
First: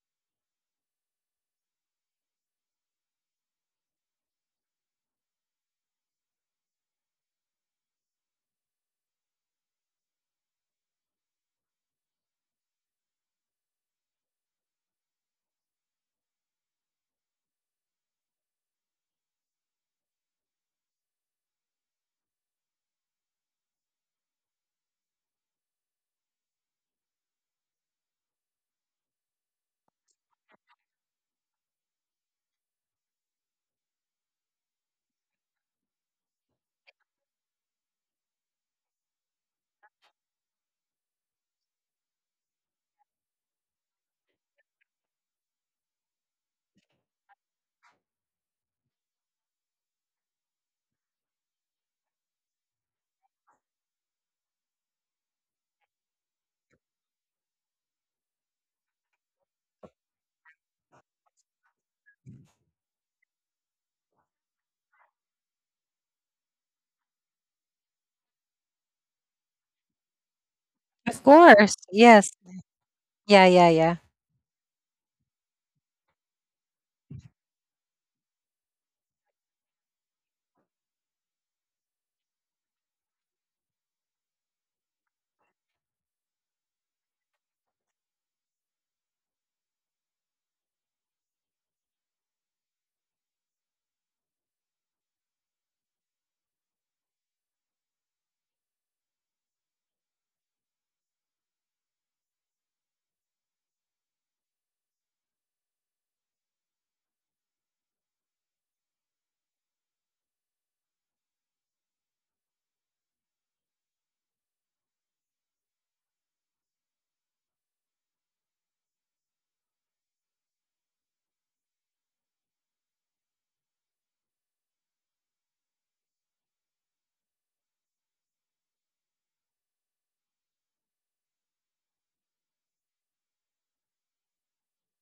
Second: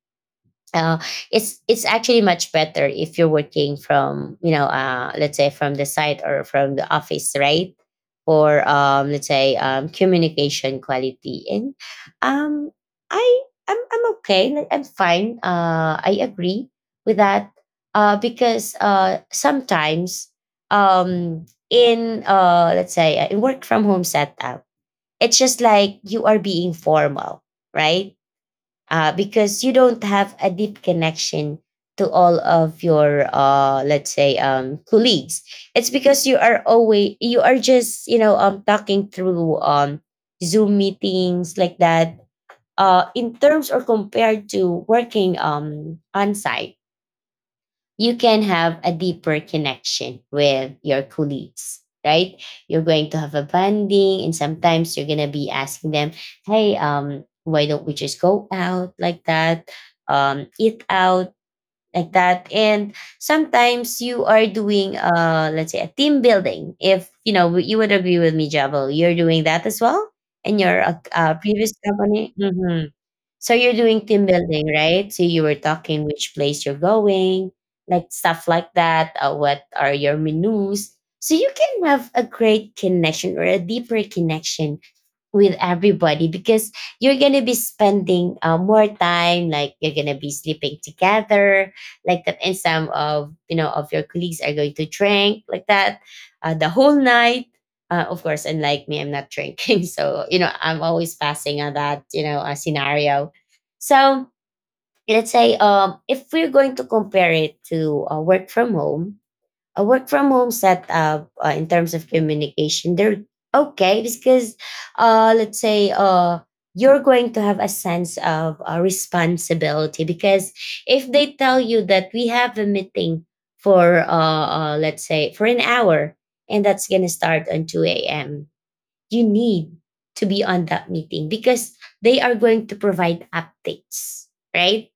[SPEAKER 1] uh, it's it's actually much better if you're working from, you know uh, let's say, from the site or from the office, right? For, um, let's say, um, communication quality, and, um, I, I'm, I'm okay, like, I'm fine, uh, I agree with that, uh, because, uh, sometimes, um, in, uh, let's say, uh, in work from home setup, it's just like you are being formal, right? uh, because you don't have a deep connection to all of your, uh, let's say, um, colleagues. It's because you are always, you are just, you know um, talking through, um, zoom meetings like that. uh, in terms or compared to working, um, on site, you can have a deeper connection with your colleagues, right? You're going to have a bonding, and sometimes you're gonna be asking them, "Hey, um, why don't we just go out like that? Um, eat out." Like that, and sometimes you are doing, uh, let's say, a team building. If you know, you would agree with me, Jabal. You're doing that as well in your, uh,
[SPEAKER 2] Of
[SPEAKER 1] uh,
[SPEAKER 2] course.
[SPEAKER 1] previous
[SPEAKER 2] Yes.
[SPEAKER 1] company. Mhm.
[SPEAKER 2] Yeah,
[SPEAKER 1] So
[SPEAKER 2] yeah,
[SPEAKER 1] you're
[SPEAKER 2] yeah.
[SPEAKER 1] doing team building, right? So you were talking which place you're going, like stuff like that. Uh, what are your menus? So you can have a great connection or a deeper connection with everybody because you're gonna be spending, uh, more time, like you're gonna be sleeping together like that, and some of, you know of your colleagues are going to drink like that, uh, the whole night, uh, of course, unlike me, I'm not drinking. So you know I'm always passing on that you know uh, scenario. So let's say, um if we're going to compare it to, uh, work from home, a work from home setup, uh, in terms of communication, they're okay because, uh let's say, uh you're going to have a sense of, uh, responsibility, because if they tell you that we have a meeting for, uh, uh let's say for an hour, and that's going to start on two a m a.m. You need to be on that meeting because they are going to provide updates, right?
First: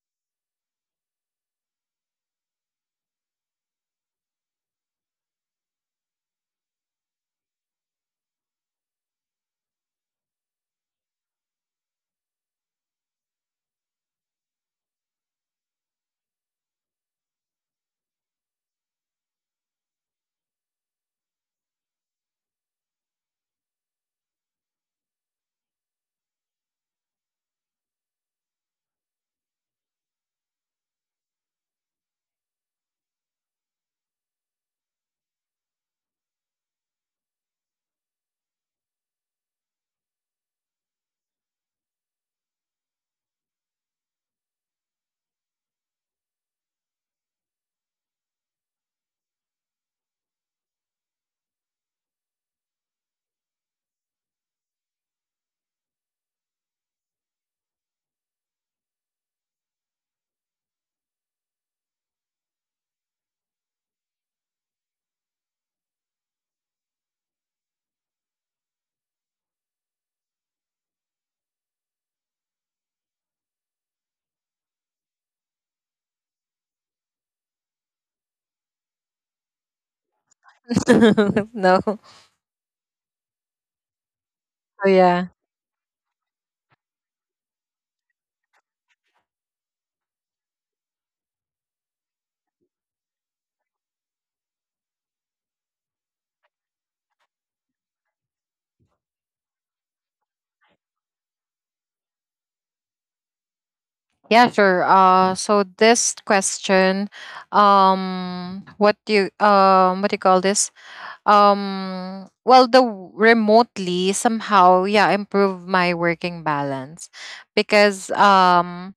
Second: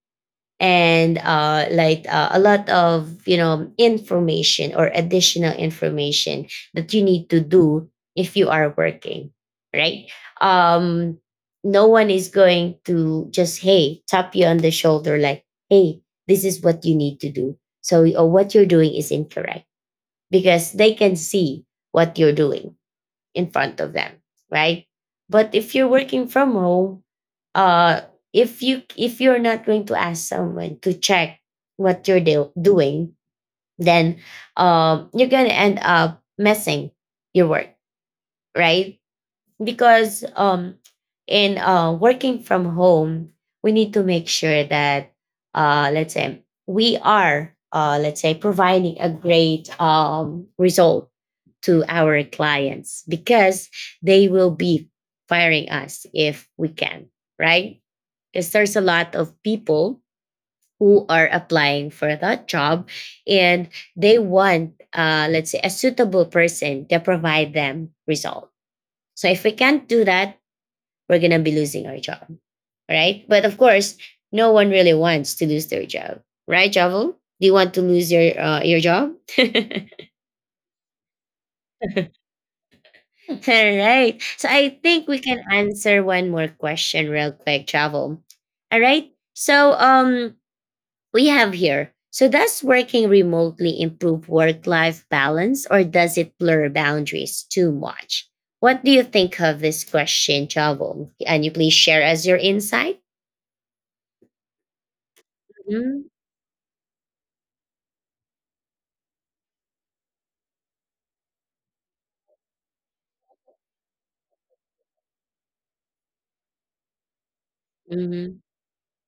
[SPEAKER 1] And, uh, like, uh, a lot of, you know information, or additional information that you need to do if you are working, right? um no one is going to just, hey, tap you on the shoulder like, hey, this is what you need to do. So, or what you're doing is incorrect, because they can see what you're doing in front of them, right? But if you're working from home, uh, if you if you're not going to ask someone to check what you're do- doing, then, um, you're gonna end up messing your work, right? Because, um, in, uh, working from home, we need to make sure that, uh, let's say, we are, uh, let's say, providing a great, um, result to our clients, because they will be firing us if we can, right? Because there's a lot of people who are applying for that job, and they want, uh, let's say, a suitable person to provide them result. So if we can't do that, we're going to be losing our job, right? But of course, no one really wants to lose their job, right, Javel? Do you want to lose your uh, your job?
[SPEAKER 2] No.
[SPEAKER 1] All right. So I
[SPEAKER 2] Oh
[SPEAKER 1] think we
[SPEAKER 2] yeah.
[SPEAKER 1] can answer one more question real quick, Travel. All right. So, um we have here. So does working remotely improve work-life balance, or does it blur boundaries too much? What do you think of this question, Travel? Can you please share us your insight?
[SPEAKER 2] Yeah, sure. Uh so
[SPEAKER 1] Mhm,
[SPEAKER 2] this question, um what do you um what do you call this? Um well, the w- remotely somehow, yeah, improve my working balance because
[SPEAKER 1] mhm,
[SPEAKER 2] um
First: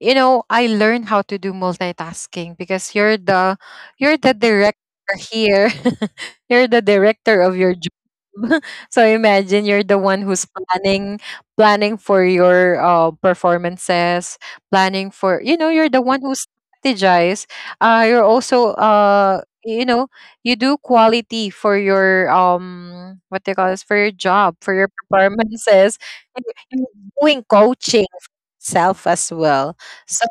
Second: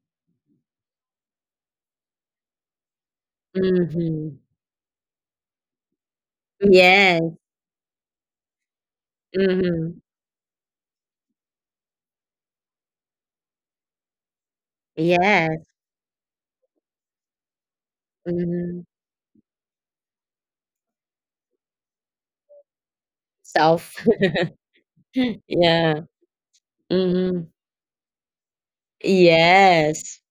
[SPEAKER 2] you know, I learned how to do multitasking because you're the you're the
[SPEAKER 1] mhm.
[SPEAKER 2] director here you're the
[SPEAKER 1] Yes.
[SPEAKER 2] director of your job. So imagine, you're the
[SPEAKER 1] Mhm.
[SPEAKER 2] one who's planning, planning for your uh, performances, planning for, you
[SPEAKER 1] Yes.
[SPEAKER 2] know, you're the one who strategize. Uh you're also,
[SPEAKER 1] Mhm.
[SPEAKER 2] uh you know, you do quality for your um what they call this, for
[SPEAKER 1] Self.
[SPEAKER 2] your job, for your performances.
[SPEAKER 1] Yeah.
[SPEAKER 2] You're doing
[SPEAKER 1] Mhm.
[SPEAKER 2] coaching self as well.
[SPEAKER 1] Yes.
[SPEAKER 2] So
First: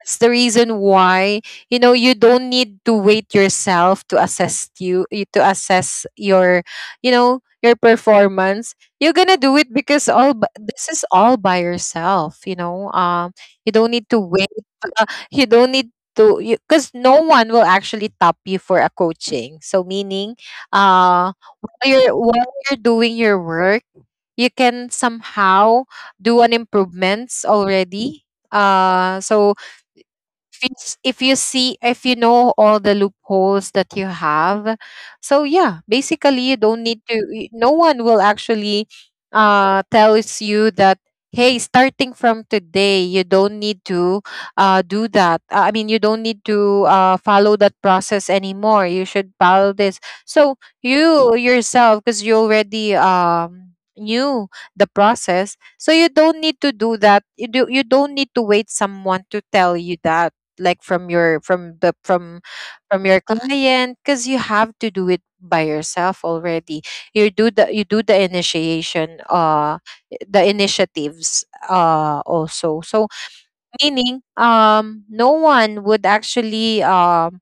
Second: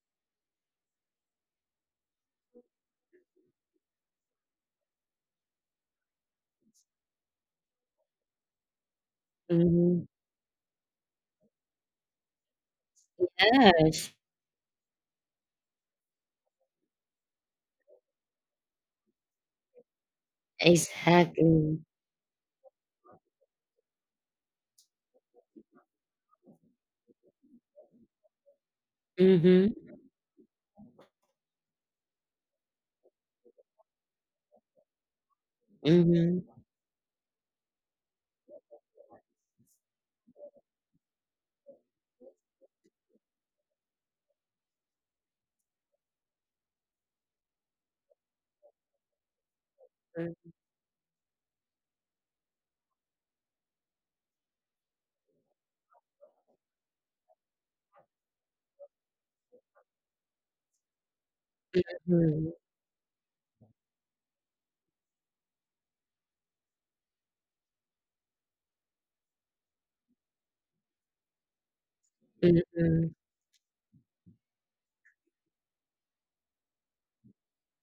[SPEAKER 2] that's the reason why, you know, you don't need to wait yourself to assess you you- to assess your, you know, your performance. You're gonna do it because all b- this is all by yourself. You know, um, you don't need
[SPEAKER 1] Yes,
[SPEAKER 2] to wait. uh, you don't need to, because no one will actually top you for a coaching. So meaning, uh,
[SPEAKER 1] exactly.
[SPEAKER 2] while you're while you're doing your work, you can somehow do an improvements already. Uh, so
[SPEAKER 1] Mhm,
[SPEAKER 2] if you, s- if you see, if you know all the loopholes that you have, so yeah,
[SPEAKER 1] mhm,
[SPEAKER 2] basically you don't need to y- no one will actually uh tells you that, hey, starting from today, you don't need to uh do that. Uh, I mean, you don't need to uh follow that process anymore, you should follow this. So you yourself, because you already um knew the process, so you don't need to do that. You do you don't need to wait someone to tell you that, like, from your, from the
[SPEAKER 1] mhm,
[SPEAKER 2] from from your client, because you have to do it by yourself already. You do the you do the initiation, uh the initiatives, uh also.
[SPEAKER 1] mhm,
[SPEAKER 2] So meaning, um no one would actually um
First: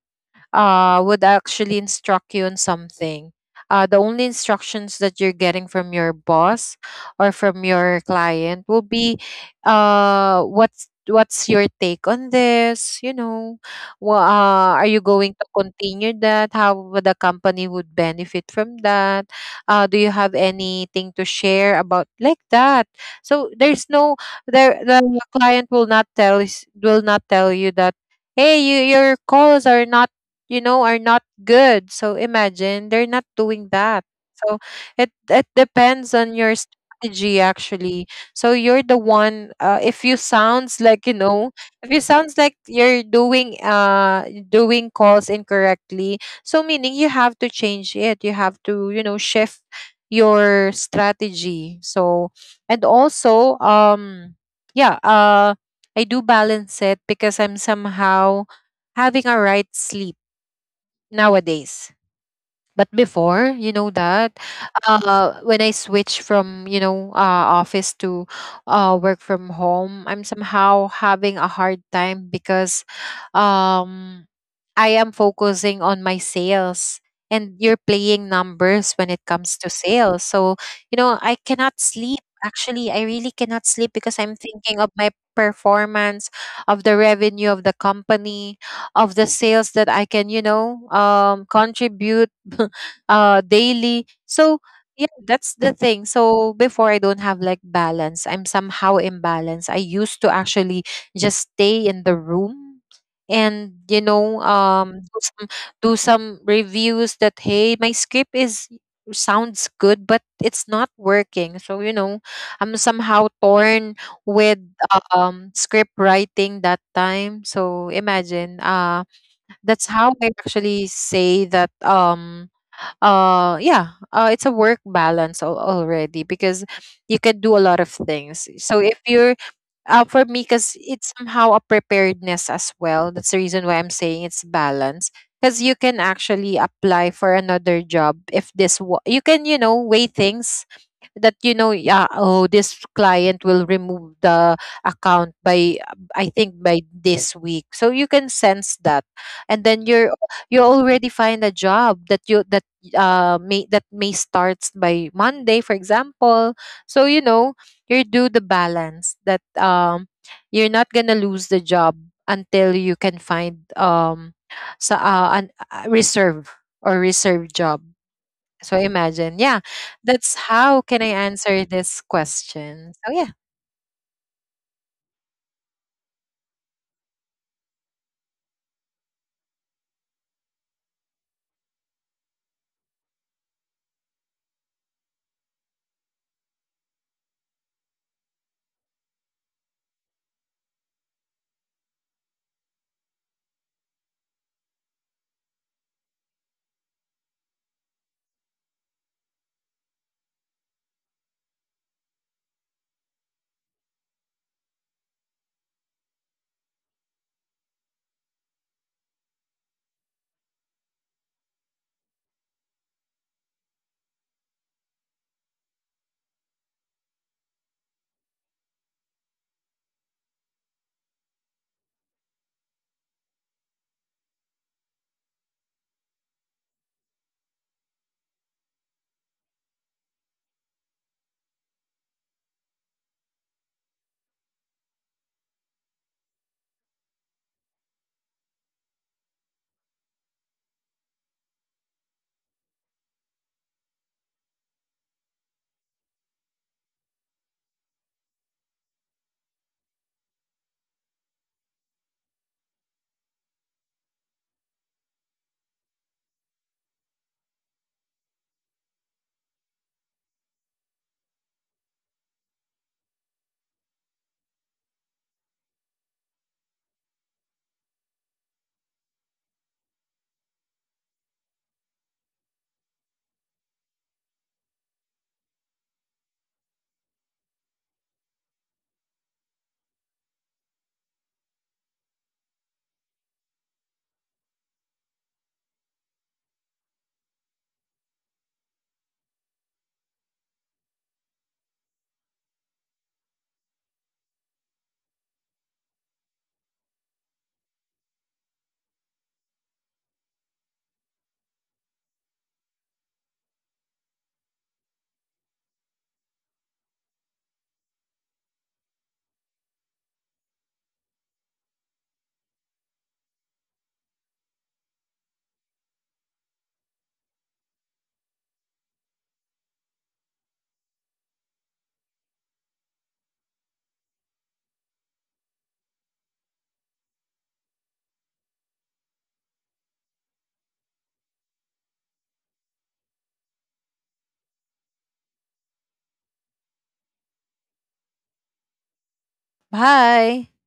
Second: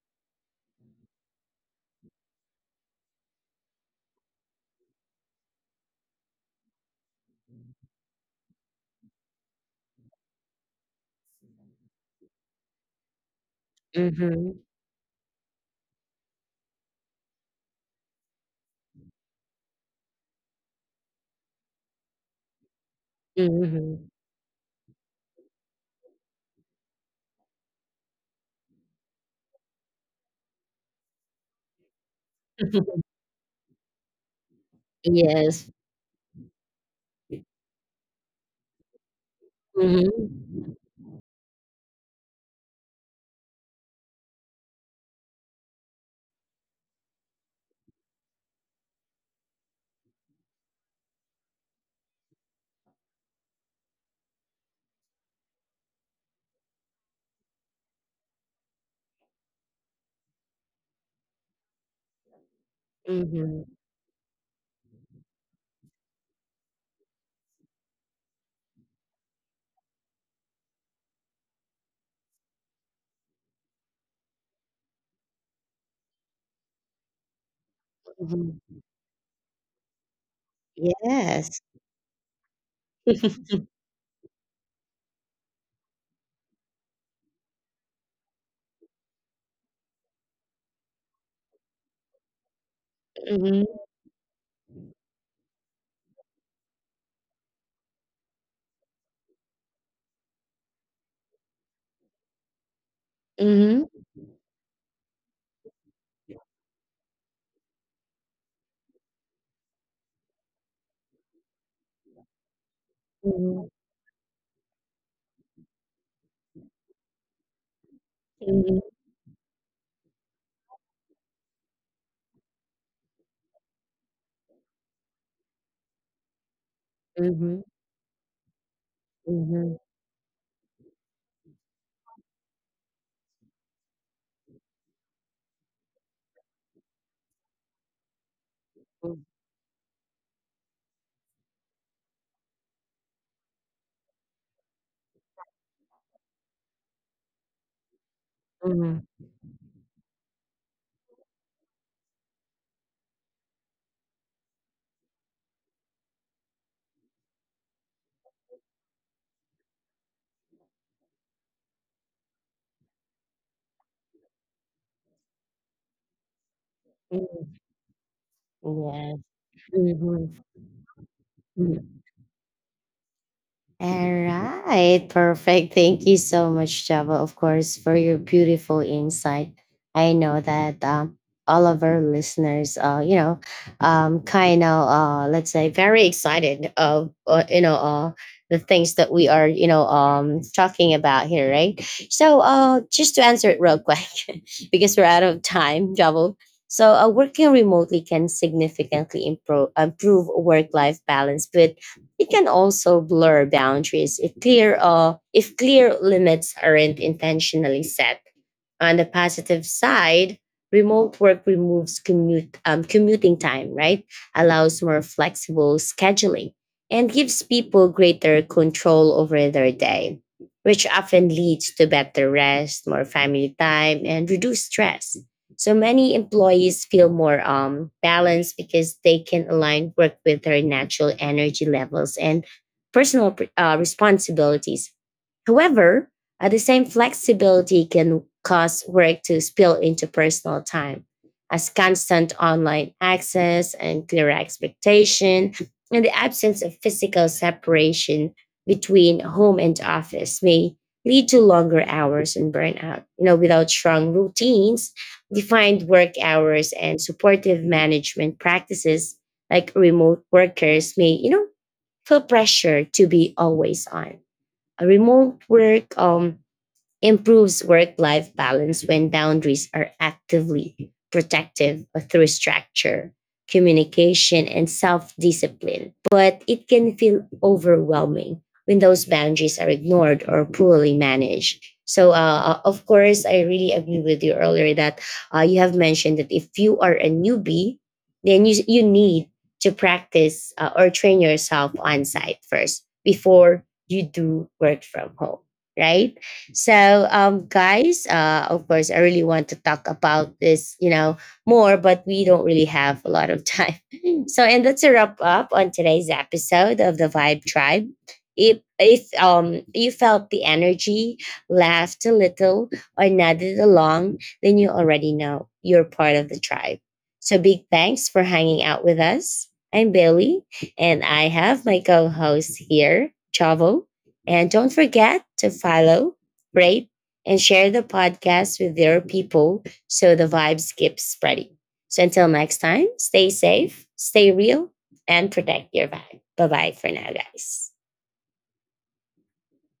[SPEAKER 2] uh, would actually instruct you on something. Uh, the only instructions that you're getting from your boss or from your client will be, uh, what's what's your take on this, you know, well, uh,
[SPEAKER 1] mhm,
[SPEAKER 2] are you going to continue that, how would the company would benefit from that, uh, do you have anything to share about like that. So there's no,
[SPEAKER 1] mhm.
[SPEAKER 2] there the client will not tell is- will not tell you that, hey, you, your calls are not, you know, are not good. So imagine, they're not doing that. So it it
[SPEAKER 1] Yes.
[SPEAKER 2] depends on your strategy, actually. So you're the one, uh, if you sounds
[SPEAKER 1] Mhm,
[SPEAKER 2] like, you know, if you sounds like you're doing uh doing calls incorrectly, so meaning you have to change it. You have to, you know, shift your strategy. So, and also, um yeah, uh I do balance it because I'm somehow having a right sleep nowadays. But before, you
[SPEAKER 1] mhm,
[SPEAKER 2] know that, uh, when I switch from, you know, uh, office to, uh, work from home, I'm somehow having a hard time because, um, I am focusing on my sales and you're playing numbers
[SPEAKER 1] mhm.
[SPEAKER 2] when it comes to sales. So, you know, I cannot
[SPEAKER 1] Yes.
[SPEAKER 2] sleep. Actually, I really cannot sleep because I'm thinking of my performance, of the revenue of the company, of the sales that I can, you know, um, contribute uh
[SPEAKER 1] Mhm,
[SPEAKER 2] daily. So yeah, that's the thing. So before, I don't have like balance, I'm somehow imbalanced. I used to actually just stay in the room and, you
[SPEAKER 1] mhm,
[SPEAKER 2] know, um do some, do some reviews that, hey, my script is sounds good but it's not working. So, you know, I'm somehow
[SPEAKER 1] mhm,
[SPEAKER 2] torn with um script writing that time. So imagine, uh that's how I actually say that, um uh yeah, uh it's a work balance al- already, because you can do a
[SPEAKER 1] mhm,
[SPEAKER 2] lot of things. So if you're,
[SPEAKER 1] mhm,
[SPEAKER 2] uh, for me, because it's somehow a preparedness as well, that's the reason why I'm saying it's balance, because you can actually apply for another job. If this wa- you
[SPEAKER 1] mhm,
[SPEAKER 2] can, you know, weigh things that, you know, yeah, oh, this client will remove the account by, uh, I think by this week. So you can sense that,
[SPEAKER 1] mhm,
[SPEAKER 2] and then you're, you already find a job that you that uh may that may starts by Monday, for example. So, you know, you do the balance that, um you're not gonna lose the job until you can find, um so uh, an uh, reserve, or reserve job.
[SPEAKER 1] mhm.
[SPEAKER 2] So imagine,
[SPEAKER 1] Yes.
[SPEAKER 2] yeah, that's
[SPEAKER 1] Mhm,
[SPEAKER 2] how can I answer this
[SPEAKER 1] mhm.
[SPEAKER 2] question. So yeah,
[SPEAKER 1] All right, perfect. Thank you so much, Java, of course, for your beautiful insight. I know that, um, all of our listeners, uh, you know, um, kind of, uh, let's say, very excited of, uh, you know, uh, the things that we are, you know, um, talking about here, right? So, uh, just to answer it real quick, because we're out of time, Javo. So, uh, working remotely can significantly improve, improve work life balance, but it can also blur boundaries if clear, uh, if clear limits aren't intentionally set. On the positive side, remote work removes commute, um, commuting time, right? Allows more flexible scheduling, and gives people greater control over their day, which often leads to better rest, more family time, and reduced stress. So many employees feel more, um, balanced, because they can align work with their natural energy levels and personal, uh, responsibilities. However, uh, the same flexibility can cause work to spill into personal time, as constant online access and clear expectation, and the absence of physical separation between home and office, may lead to longer hours and burnout. You know, without strong routines, defined work hours, and supportive management practices, like remote workers may, you know, feel pressure to be always on. A remote work, um improves work life balance when boundaries are actively protective through structure, communication, and self discipline. But it can feel overwhelming when those boundaries are ignored or poorly managed. So, uh, uh, of course, I really agree with you earlier that, uh, you have mentioned that if you are a newbie, then you, you need to practice, uh, or train yourself on site first before you do work from home, right? So, um, guys, uh, of course, I really want to talk about this, you know, more, but we don't really have a lot of time. So, and that's a wrap up on today's episode of the Vibe Tribe. If if um you felt the energy, laughed a little, or nodded along, then you already know you're part of the tribe. So, big thanks for hanging out with us. I'm Bailey, and I have my co-host here, Chavo. And don't forget to follow, rate, and share the podcast with your people, so the vibes keep spreading. So until next time, stay safe, stay real, and protect your vibe. Bye bye for now, guys.
[SPEAKER 2] bye.